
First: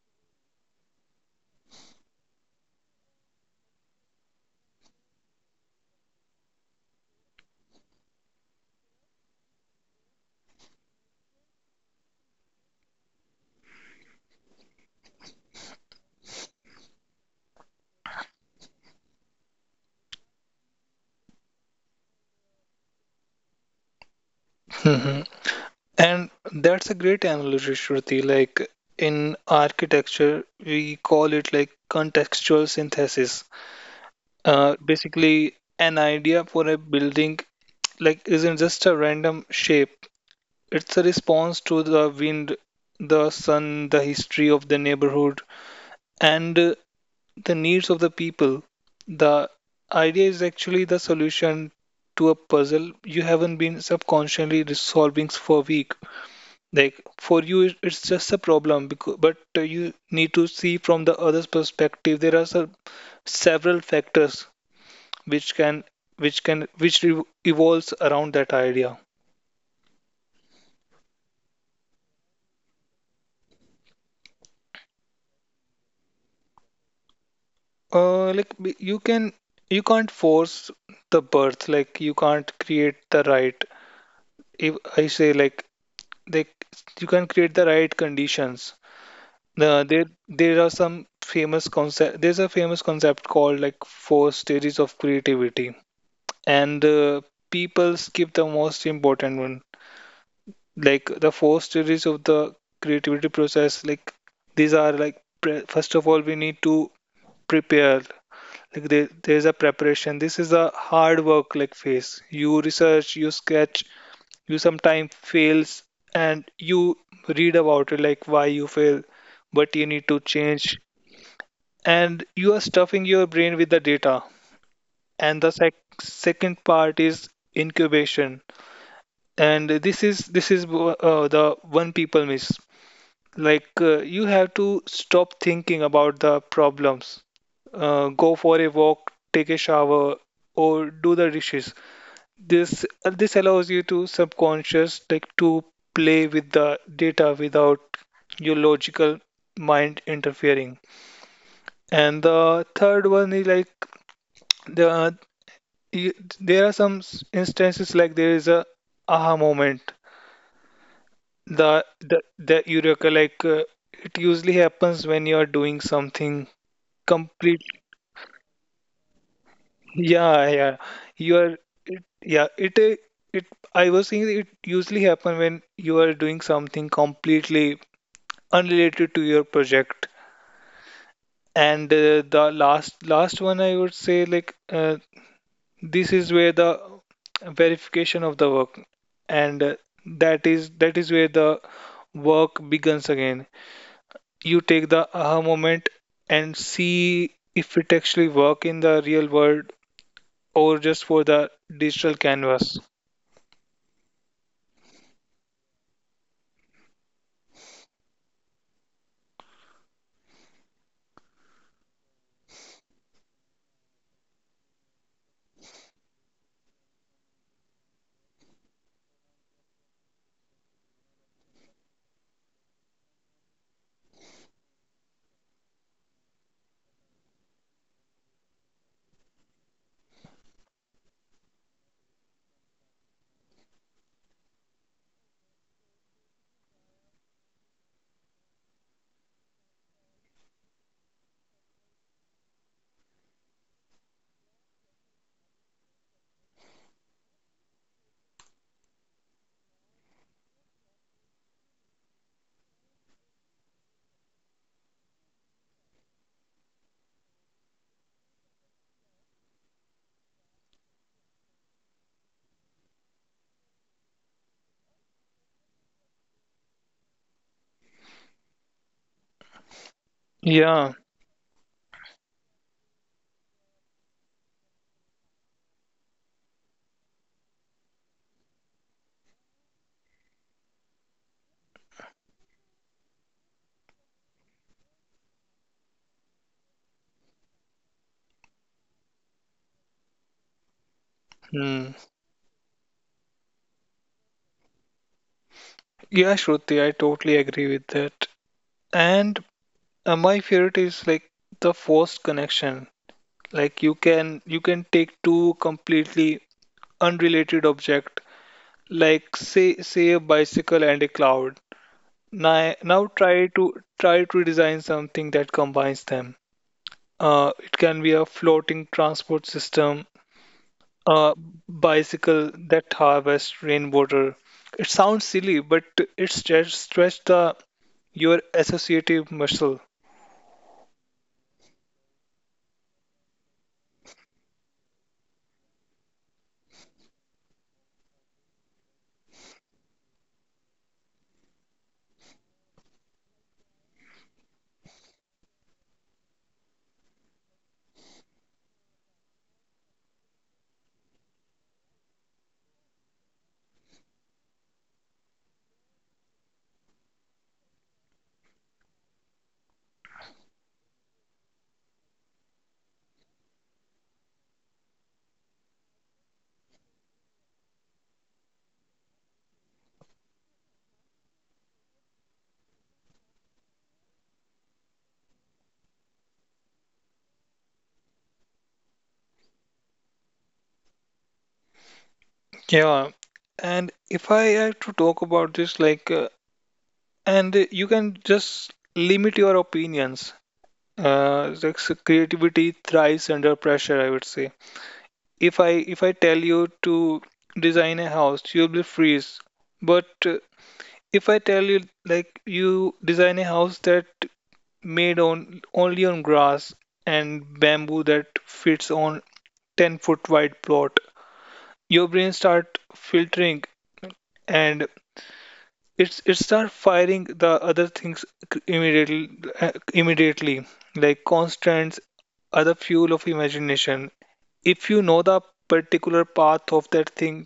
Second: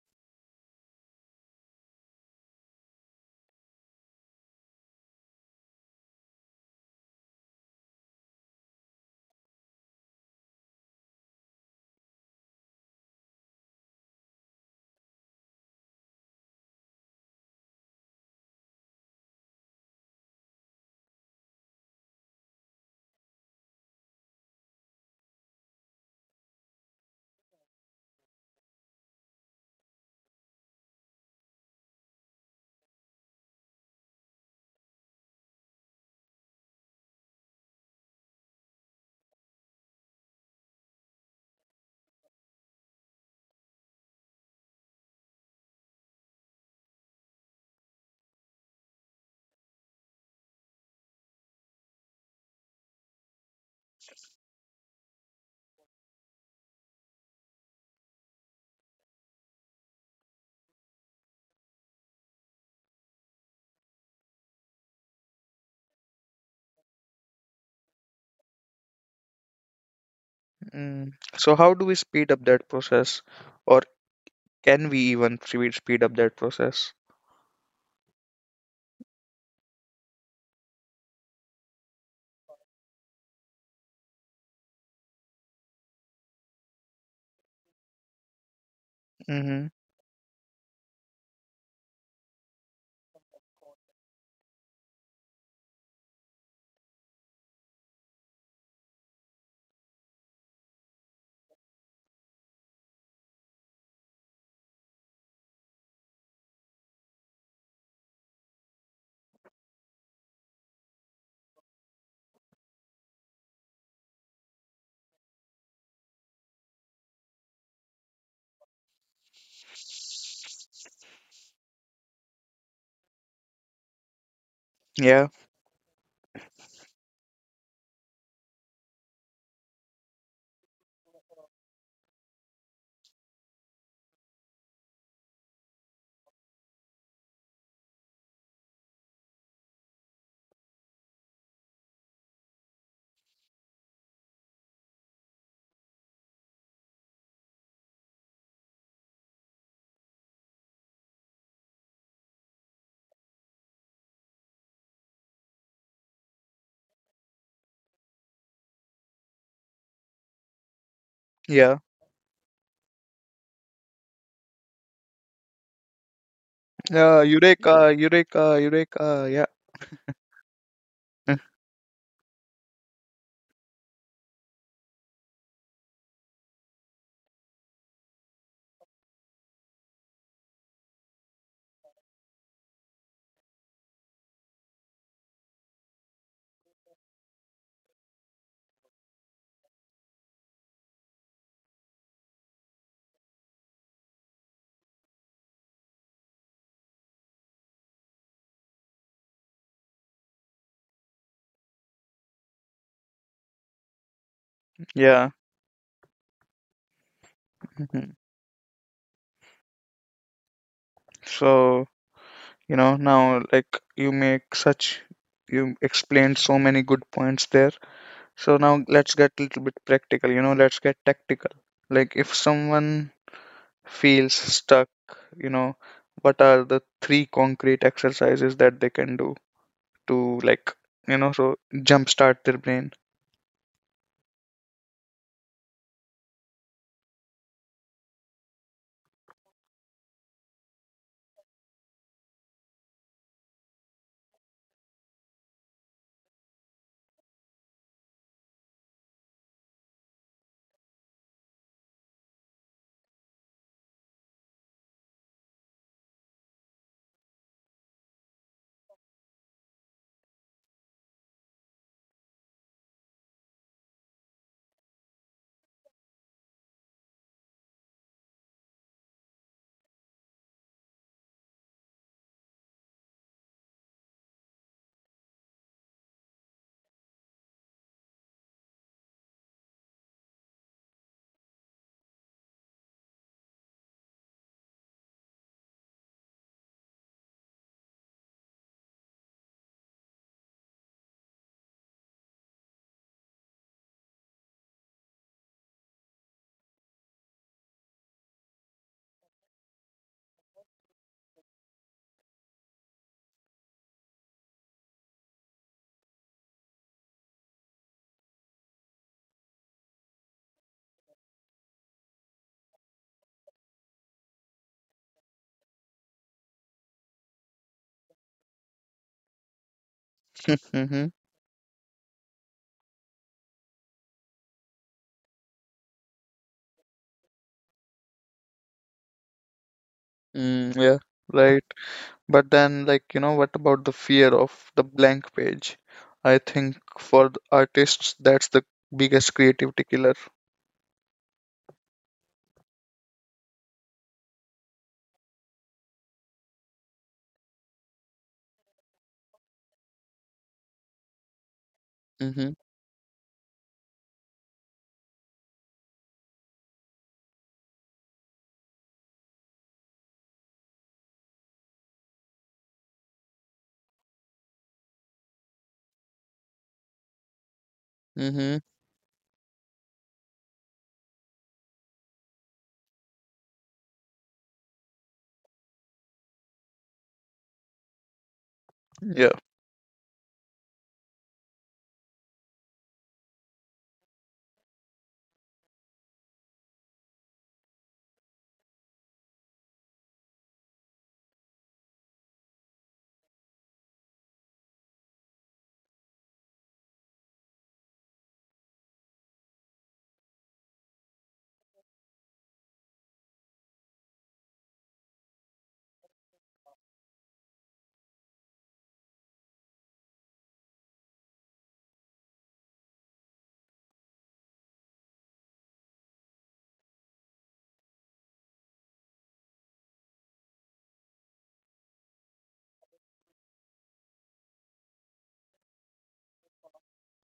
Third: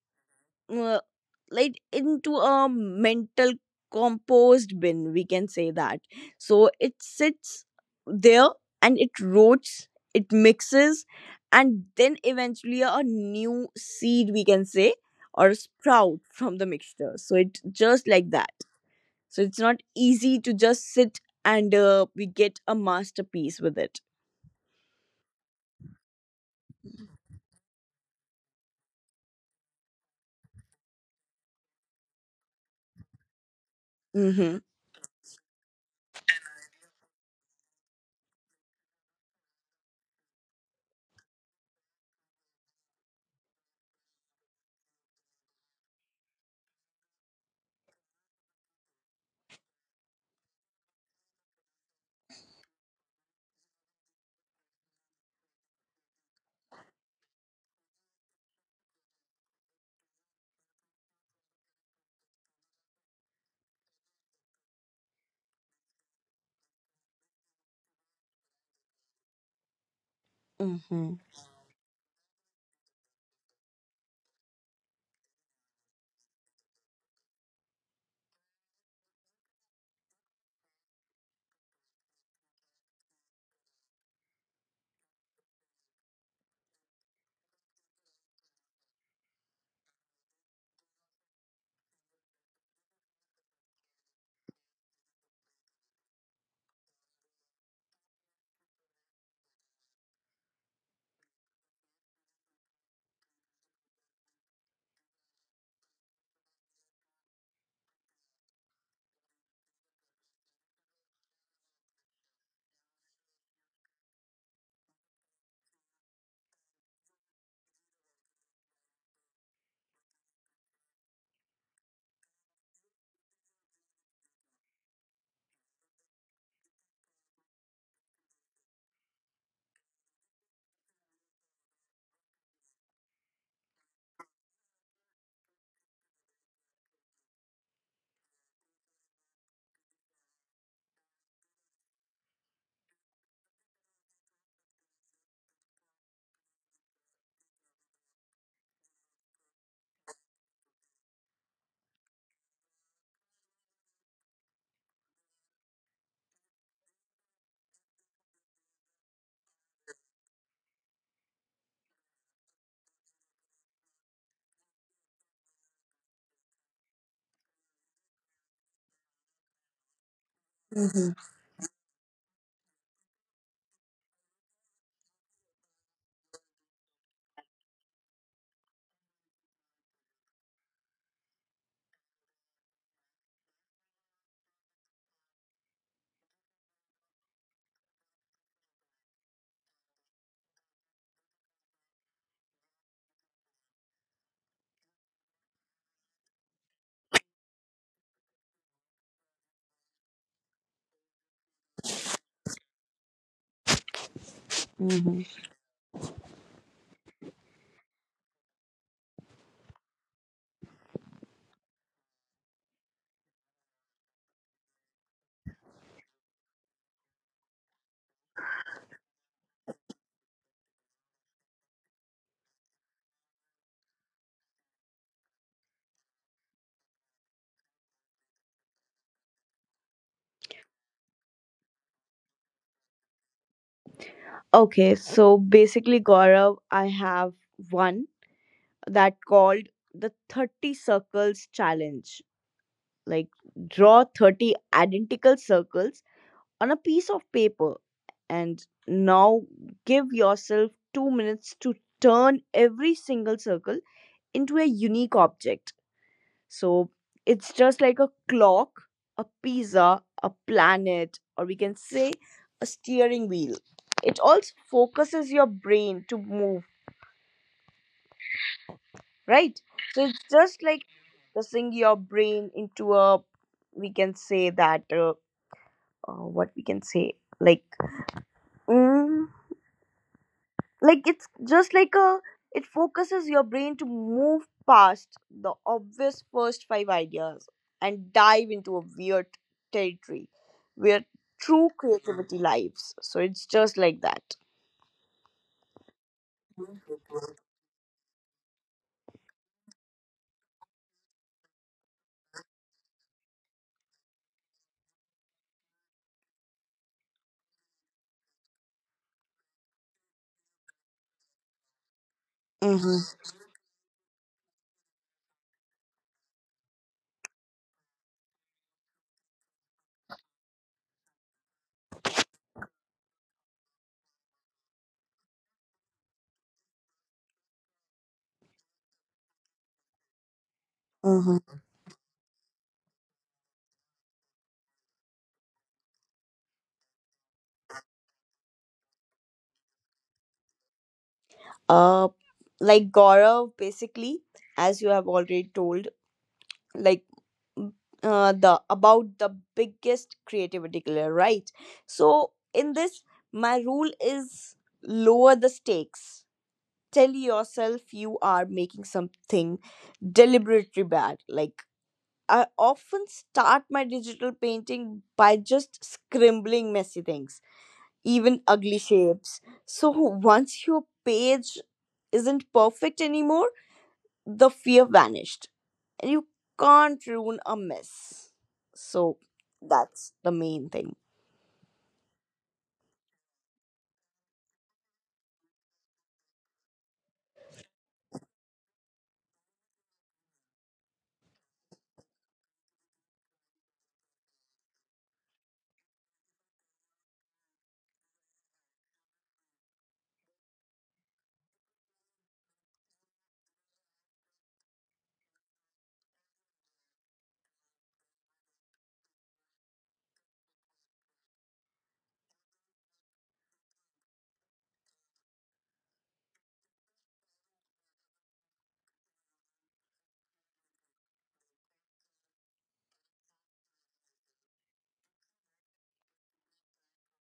[SPEAKER 2] uh, like into a mental compost bin, we can say that. So it sits there and it rots, it mixes, and then eventually a new seed, we can say, or a sprout from the mixture. So it just like that. So it's not easy to just sit, and uh, we get a masterpiece with it.
[SPEAKER 3] mhm. And that's a great analogy, Shruti. Like in architecture, we call it like contextual synthesis.
[SPEAKER 2] Mm-hmm.
[SPEAKER 3] Uh, basically, an idea for a building like isn't just a random shape. It's a response to the wind, the sun, the history of the neighborhood, and uh, the needs of the people. The idea is actually the solution to a puzzle you haven't been subconsciously resolving for week. Like for you, it- it's just a problem, because, but uh, you need to see from the other's perspective. There are some, several factors which can which can which re- evolves around that idea.
[SPEAKER 2] Mm-hmm.
[SPEAKER 1] Mm. So how do we speed up that process, or can we even speed speed up that process?
[SPEAKER 3] Uh, like b- you can you can't force the birth. Like you can't create the right. If I say like they you can create the right conditions.
[SPEAKER 1] Mm-hmm.
[SPEAKER 3] Uh, there there are some famous concept. There's a famous concept called like four stages of creativity, and uh, people skip the most important one. Like the four stages of the creativity process. Like these are like pre- first of all we need to prepare. Like there, there's a preparation, this is a hard work like phase, you research, you sketch, you sometimes fails, and you read about it like why you fail, what you need to change, and you are stuffing your brain with the data. and
[SPEAKER 1] Yeah,
[SPEAKER 3] the sec- second part is incubation, and this is this is uh, the one people miss. Like uh, you have to stop thinking about the problems. Uh, go for a walk, take a shower, or do the dishes. This uh, this allows you to subconscious, like to play with the data without your logical mind interfering. And the third one is like the you, there are some s- instances, like there is a aha moment, the
[SPEAKER 1] yeah,
[SPEAKER 3] the the eureka, like uh, it usually happens when you are doing something
[SPEAKER 1] yeah.
[SPEAKER 3] complete.
[SPEAKER 1] Eureka, eureka, eureka. Yeah.
[SPEAKER 3] Yeah yeah
[SPEAKER 2] Mm-hmm.
[SPEAKER 3] you
[SPEAKER 1] Mhm.
[SPEAKER 3] are it, yeah it uh, It, I was saying it usually happen when you are doing something completely unrelated to your project. And uh, the last last one, I would say, like uh, this is where the verification of the work, and uh, that is that is where the work begins again. You take the aha moment and see if it actually work in the real world or just for the digital canvas.
[SPEAKER 2] Mm-hmm.
[SPEAKER 1] Yeah. Hmm. So, you know now, like, you make such you explained so many good points there. So now let's get a little bit practical. You know let's get tactical. Like, if someone feels stuck, you know what are the three concrete exercises that they can do to, like, you know so, jumpstart their brain?
[SPEAKER 2] Okay, so basically, Gaurav, I have one that called the thirty circles challenge. Like, draw thirty identical circles on a piece of paper, and now give yourself two minutes to turn every single circle into a unique object. So, it's just like a clock, a pizza, a planet, or we can say a steering wheel. It also focuses your brain to move, right? So, it's just
[SPEAKER 3] Yeah.
[SPEAKER 2] like pressing your brain into a, we can say that, uh, uh, what we can say, like, mm, like it's just like a, it focuses your brain to move past the obvious first five ideas and dive into a weird territory where true
[SPEAKER 3] Hmm.
[SPEAKER 2] creativity lives. So it's just like that.
[SPEAKER 3] Yeah, Shruti, I totally agree with that. And uh, my favorite is like the forced connection. Like you can you can take two completely unrelated object, like say say a bicycle and a cloud. Now, now try
[SPEAKER 2] Mm-hmm,
[SPEAKER 3] to try to design something that combines them. Uh, it can be a floating transport system,
[SPEAKER 1] Mm-hmm.
[SPEAKER 3] uh, bicycle that harvest rainwater. It sounds silly, but it stretch, stretch the your associative muscle.
[SPEAKER 1] Mm, yeah.
[SPEAKER 2] mm-hmm.
[SPEAKER 1] Right. But then, like, you know what about the fear of the blank page? I think for the artists that's the biggest creativity killer.
[SPEAKER 2] uh like Gaurav, basically, as you have already told, like, uh, the about the biggest creativity killer, right? So
[SPEAKER 1] Mm-hmm.
[SPEAKER 2] in this, my rule is lower the stakes. Tell yourself you are making something deliberately bad. Like I often start my digital painting by just scribbling messy things, even
[SPEAKER 1] Mm-hmm.
[SPEAKER 2] ugly shapes. So once your page isn't perfect anymore, the fear vanished, and you can't ruin a mess. So
[SPEAKER 1] Yeah.
[SPEAKER 2] that's the main thing.
[SPEAKER 3] Yeah, and if I had to talk about this, like, uh, and you can just limit your opinions. Uh, like, so creativity thrives under pressure, I would say. If I if I tell you to design a house, you'll be freeze. But uh, if I tell you like you design a house that made on only on grass and bamboo that fits on ten foot wide plot, your brain start filtering, and it's it start firing the other things immediately, uh, immediately like constants are the fuel of imagination. If you know the particular path of that thing,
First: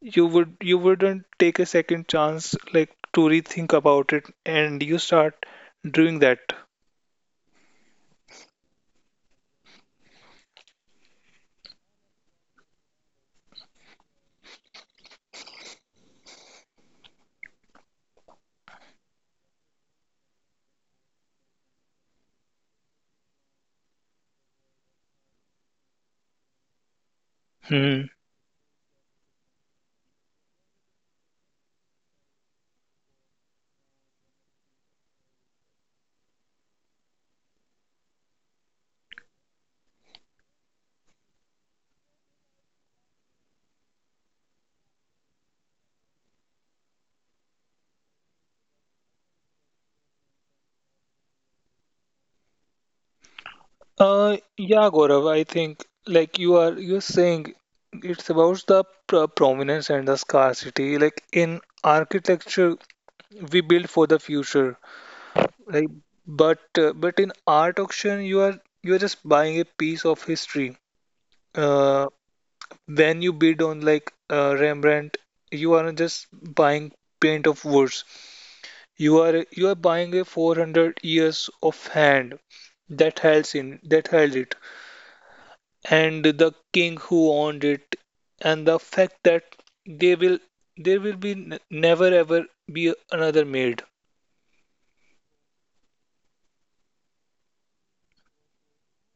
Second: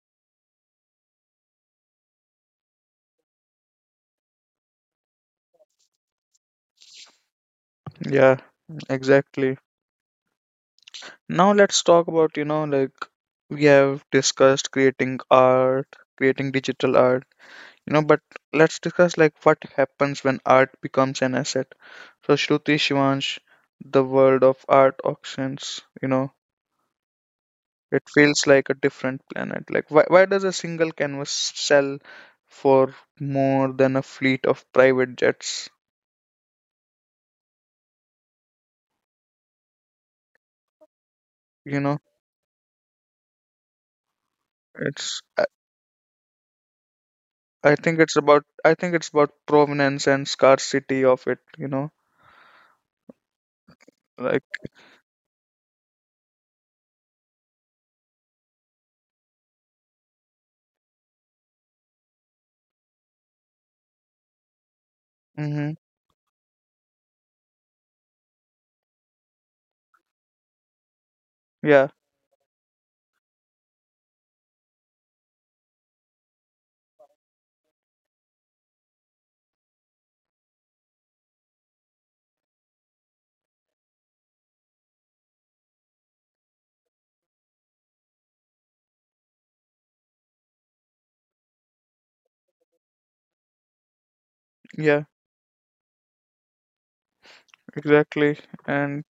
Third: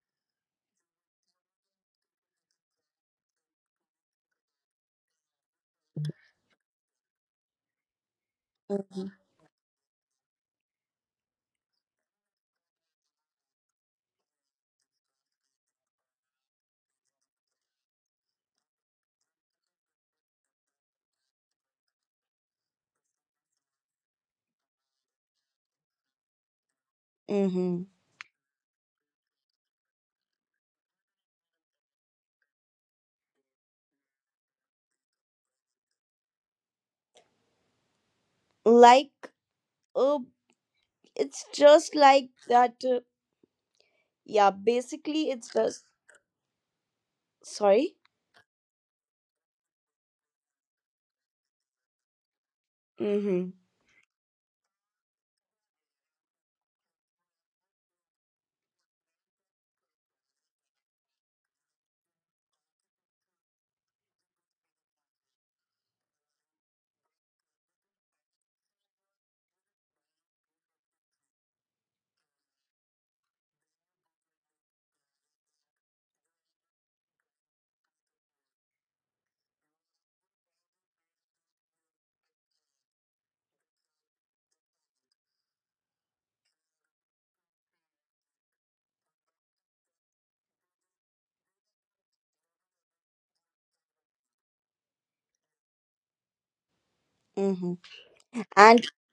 [SPEAKER 3] you would you wouldn't take a second chance like to rethink about it, and you start doing that.
[SPEAKER 1] Yeah.
[SPEAKER 2] Mm-hmm.
[SPEAKER 1] Exactly. Now let's talk about, you know, like, we have discussed creating art, creating digital art, you know, but let's discuss like what happens when art becomes an asset. So, Shruti, Shivansh, the world of art auctions, you know,
[SPEAKER 2] Mm-hmm.
[SPEAKER 1] it
[SPEAKER 3] Hmm.
[SPEAKER 1] feels like a different planet. Like, why why does a single canvas sell for more than a fleet of private jets?
[SPEAKER 2] Like, uh, it's
[SPEAKER 1] You
[SPEAKER 2] just
[SPEAKER 1] know,
[SPEAKER 2] like that. Uh, yeah,
[SPEAKER 1] it's
[SPEAKER 2] basically, it's just,
[SPEAKER 1] I
[SPEAKER 2] sorry.
[SPEAKER 1] think it's about I think it's about provenance and scarcity of it, you know.
[SPEAKER 2] Mm-hmm.
[SPEAKER 3] Uh,
[SPEAKER 1] Like.
[SPEAKER 3] yeah, Gaurav, I think like you are you're saying it's about the pr prominence and the scarcity. Like in architecture, we build for the future,
[SPEAKER 1] Hmm.
[SPEAKER 3] like, but uh, but in art auction, you are you are just buying a piece of history.
[SPEAKER 1] Yeah,
[SPEAKER 3] Uh, when you bid on like uh, Rembrandt, you aren't just buying paint of words. You are you are buying a four hundred years of hand that held in that held it, and the king who owned it, and the fact that they will there will be n never ever be another made.
[SPEAKER 1] yeah,
[SPEAKER 2] Mm-hmm.
[SPEAKER 1] exactly.
[SPEAKER 2] And
[SPEAKER 1] And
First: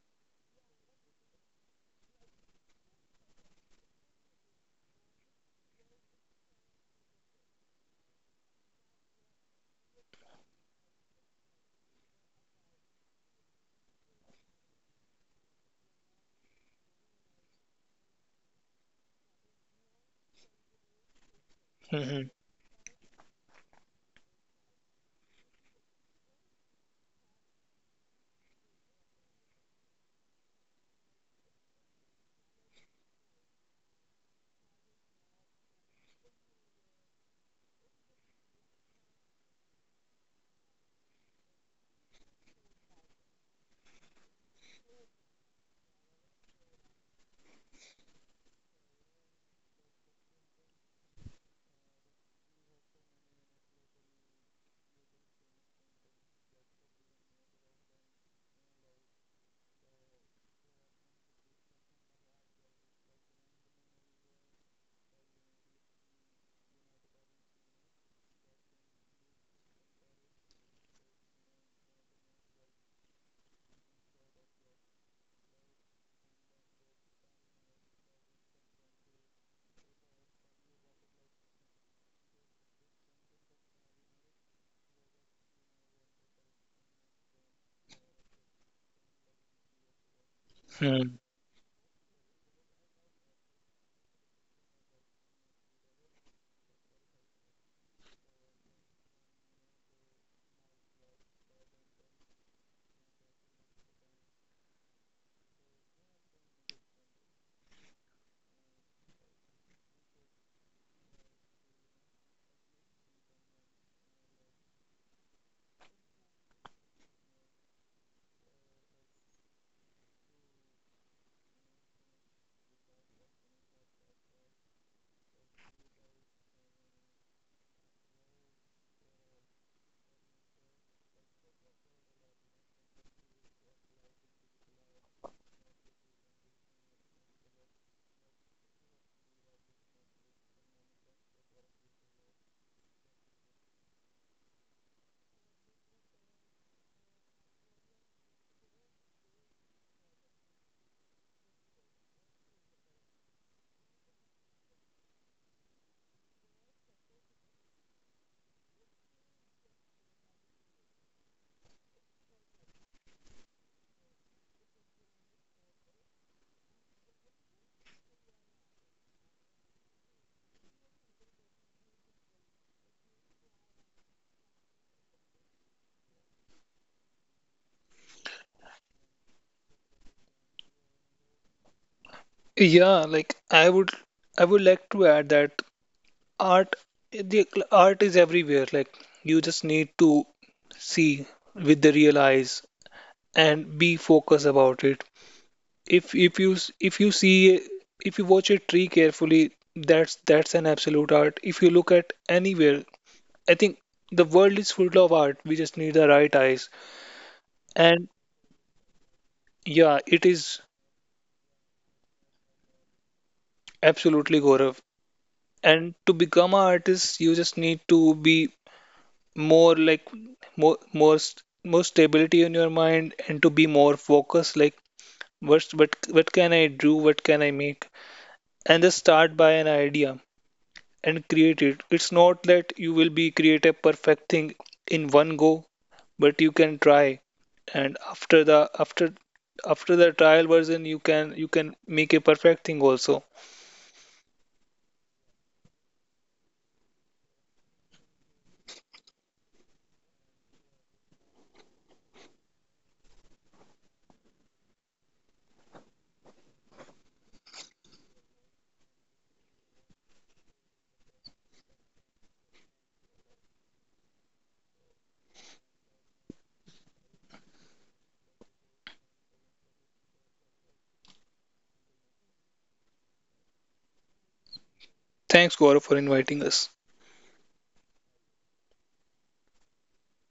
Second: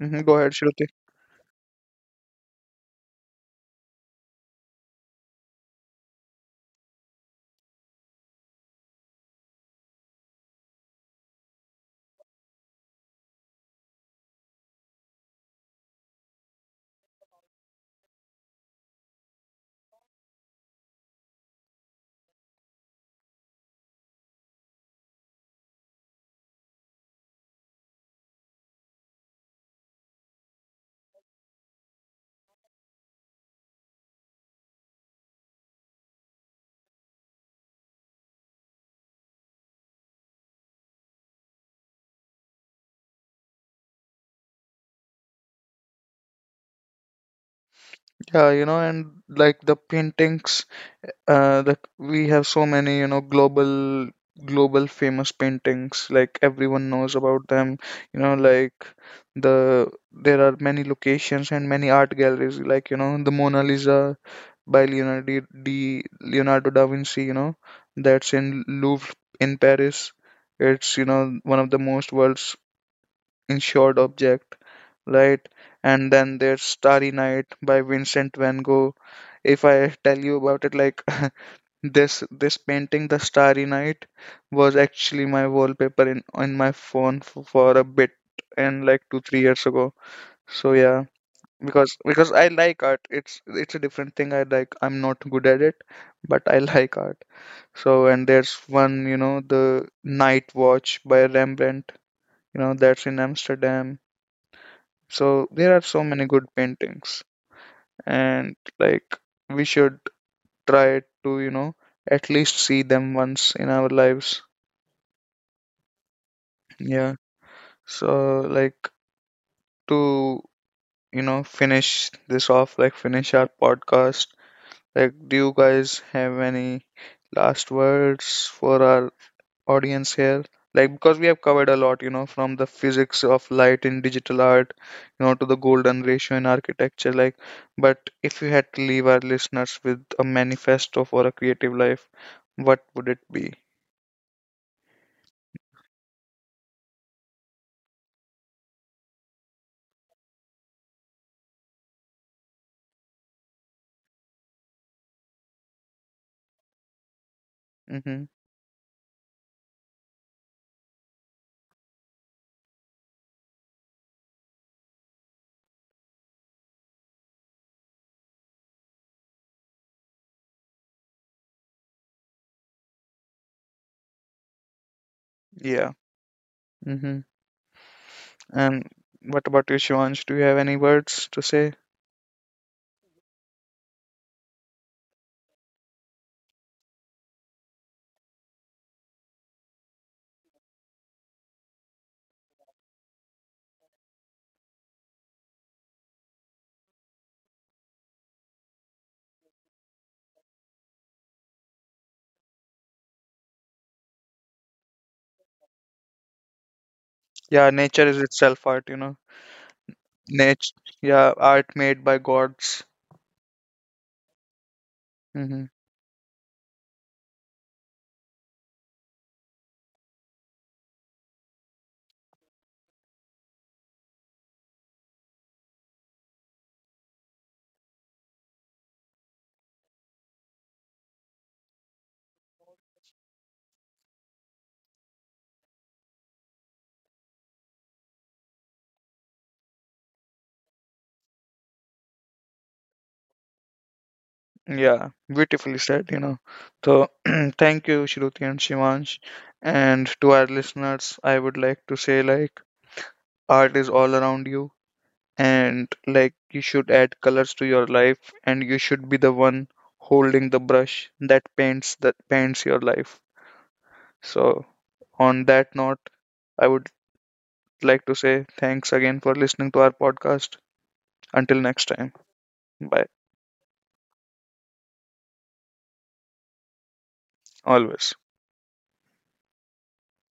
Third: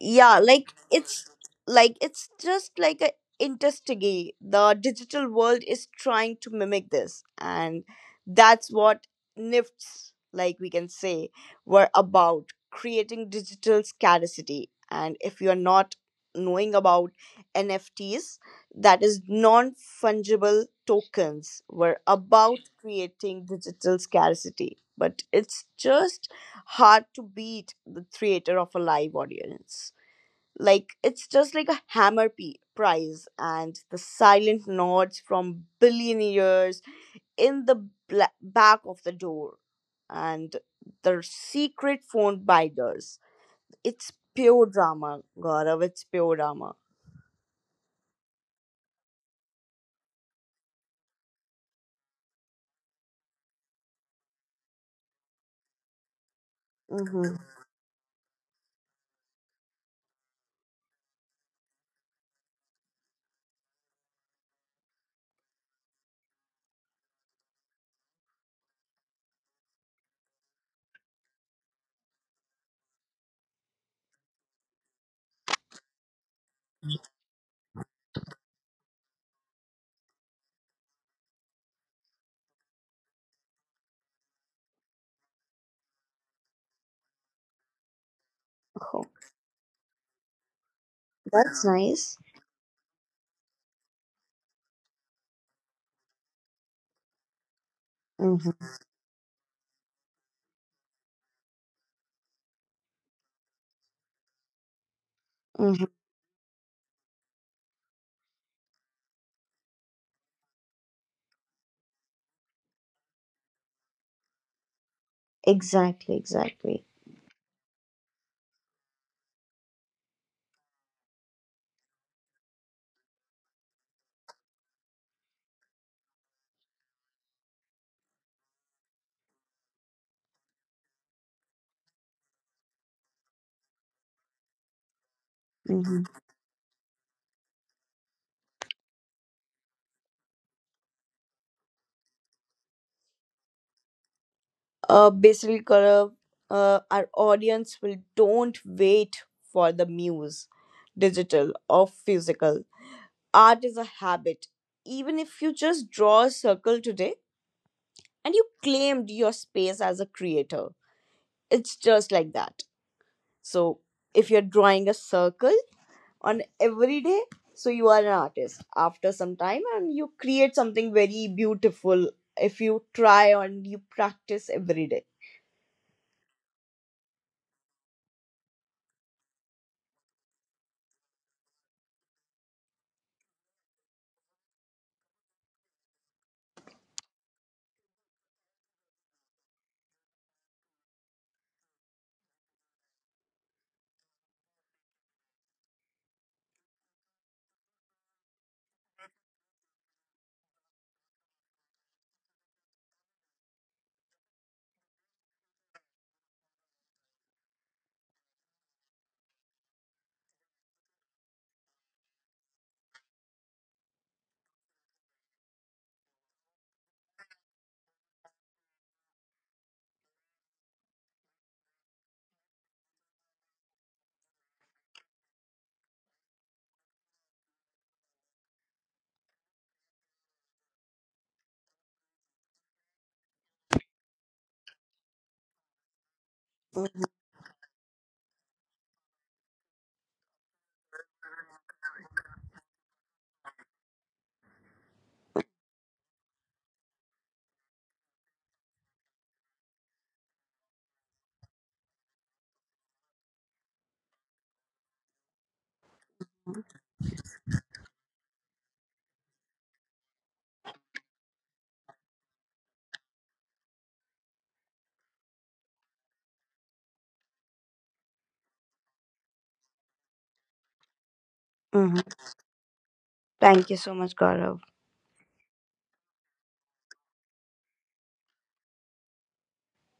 [SPEAKER 1] hmm, go
[SPEAKER 2] yeah,
[SPEAKER 1] ahead,
[SPEAKER 2] like
[SPEAKER 1] Shruti.
[SPEAKER 2] it's like it's just like a interstigy. The digital world is trying to mimic this, and that's what nifts, like we can say, were about, creating digital scarcity. And if you are not knowing about nfts, that is non fungible tokens, were
[SPEAKER 3] Mhm,
[SPEAKER 2] about creating digital scarcity, but it's just hard to beat the theater of a live audience. Like it's just like a hammer p- prize, and the silent nods from billionaires in the bla- back of the door, and the secret phone binders. It's pure drama, Gaurav, it's pure drama.
[SPEAKER 1] Yeah, you know, and like the paintings, uh the we have so many, you know, global global famous paintings, like everyone knows
[SPEAKER 2] Mm-hmm.
[SPEAKER 1] about them, you know, like the there are many locations and many art galleries, like, you know, the Mona Lisa, by Leonardo D Leonardo da Vinci, you know, that's in Louvre in Paris. It's, you know, one of the most world's insured object, right? And then there's Starry Night by Vincent van Gogh. If I tell you about it, like this this painting, The Starry Night, was actually my wallpaper in on my phone for, for a bit and like
[SPEAKER 2] Oh,
[SPEAKER 1] two, three years ago. So yeah,
[SPEAKER 3] mhm.
[SPEAKER 2] that's
[SPEAKER 1] because
[SPEAKER 2] nice.
[SPEAKER 1] because I like art. It's it's a different thing. I like. I'm not good at it, but I like art. So, and there's
[SPEAKER 2] Mm-hmm.
[SPEAKER 1] one, you know, the Night Watch by Rembrandt. You know, that's in Amsterdam. So there are
[SPEAKER 2] Mm-hmm.
[SPEAKER 1] so many good paintings, and like we should try to, you know, at least see them once in our lives.
[SPEAKER 2] Exactly, exactly.
[SPEAKER 1] Yeah. So, like, to you know finish this off, like finish our podcast. Like, do you guys have any last words for our audience here? Like, because we have covered a lot, you know, from the physics of light in digital art, you know, to the golden
[SPEAKER 2] Mm-hmm.
[SPEAKER 1] ratio in architecture. Like, but if you had to leave our listeners with a manifesto for a creative life, what would it be?
[SPEAKER 2] Uh basically, Gaurav, uh, our audience will don't wait for the muse. Digital or physical, art is a habit. Even if you just draw a circle today
[SPEAKER 1] Mm-hmm.
[SPEAKER 2] and you claimed your space as a creator, it's just like that. So, if you're drawing a circle on every day, so you are an artist after some time, and you create something very beautiful, if you try and you practice every day.
[SPEAKER 1] Yeah. Mm-hmm. And what about you, Shivansh? Do you have any words to say?
[SPEAKER 3] Yeah, like i would I would like to add that art the art is everywhere. Like you just need to see with the real eyes and be focused about it. if if you s- if you see, if you watch a tree carefully, that's that's an absolute art. If you look at anywhere, I think the world is full of art. We just need the right eyes.
[SPEAKER 1] Yeah, nature
[SPEAKER 3] And
[SPEAKER 1] is itself art, you know.
[SPEAKER 3] yeah, it is
[SPEAKER 1] Nature, yeah, art made by gods.
[SPEAKER 3] absolutely, Gaurav.
[SPEAKER 1] Hmm.
[SPEAKER 3] And to become an artist, you just need to be more like more more st- more stability in your mind and to be more focused. Like what what what can I do? What can I make? And just start by an idea and create it. It's not that you will be create a perfect thing in one go, but you can try. And after the after after the trial version, you can you can make a perfect thing also.
[SPEAKER 1] Yeah, beautifully said, you know. So thank you, Shruti and Shivansh. And to our listeners, I would like to say like art is all around you, and like you should add colors to your life, and you should be the one holding the brush that paints that paints your life. So on that note, I would like to say thanks again for listening to our podcast. Until next time.
[SPEAKER 2] Mhm.
[SPEAKER 1] Bye.
[SPEAKER 2] Thank you so much, Gaurav.
[SPEAKER 3] Thanks, Gaurav, for inviting us.
[SPEAKER 1] Always.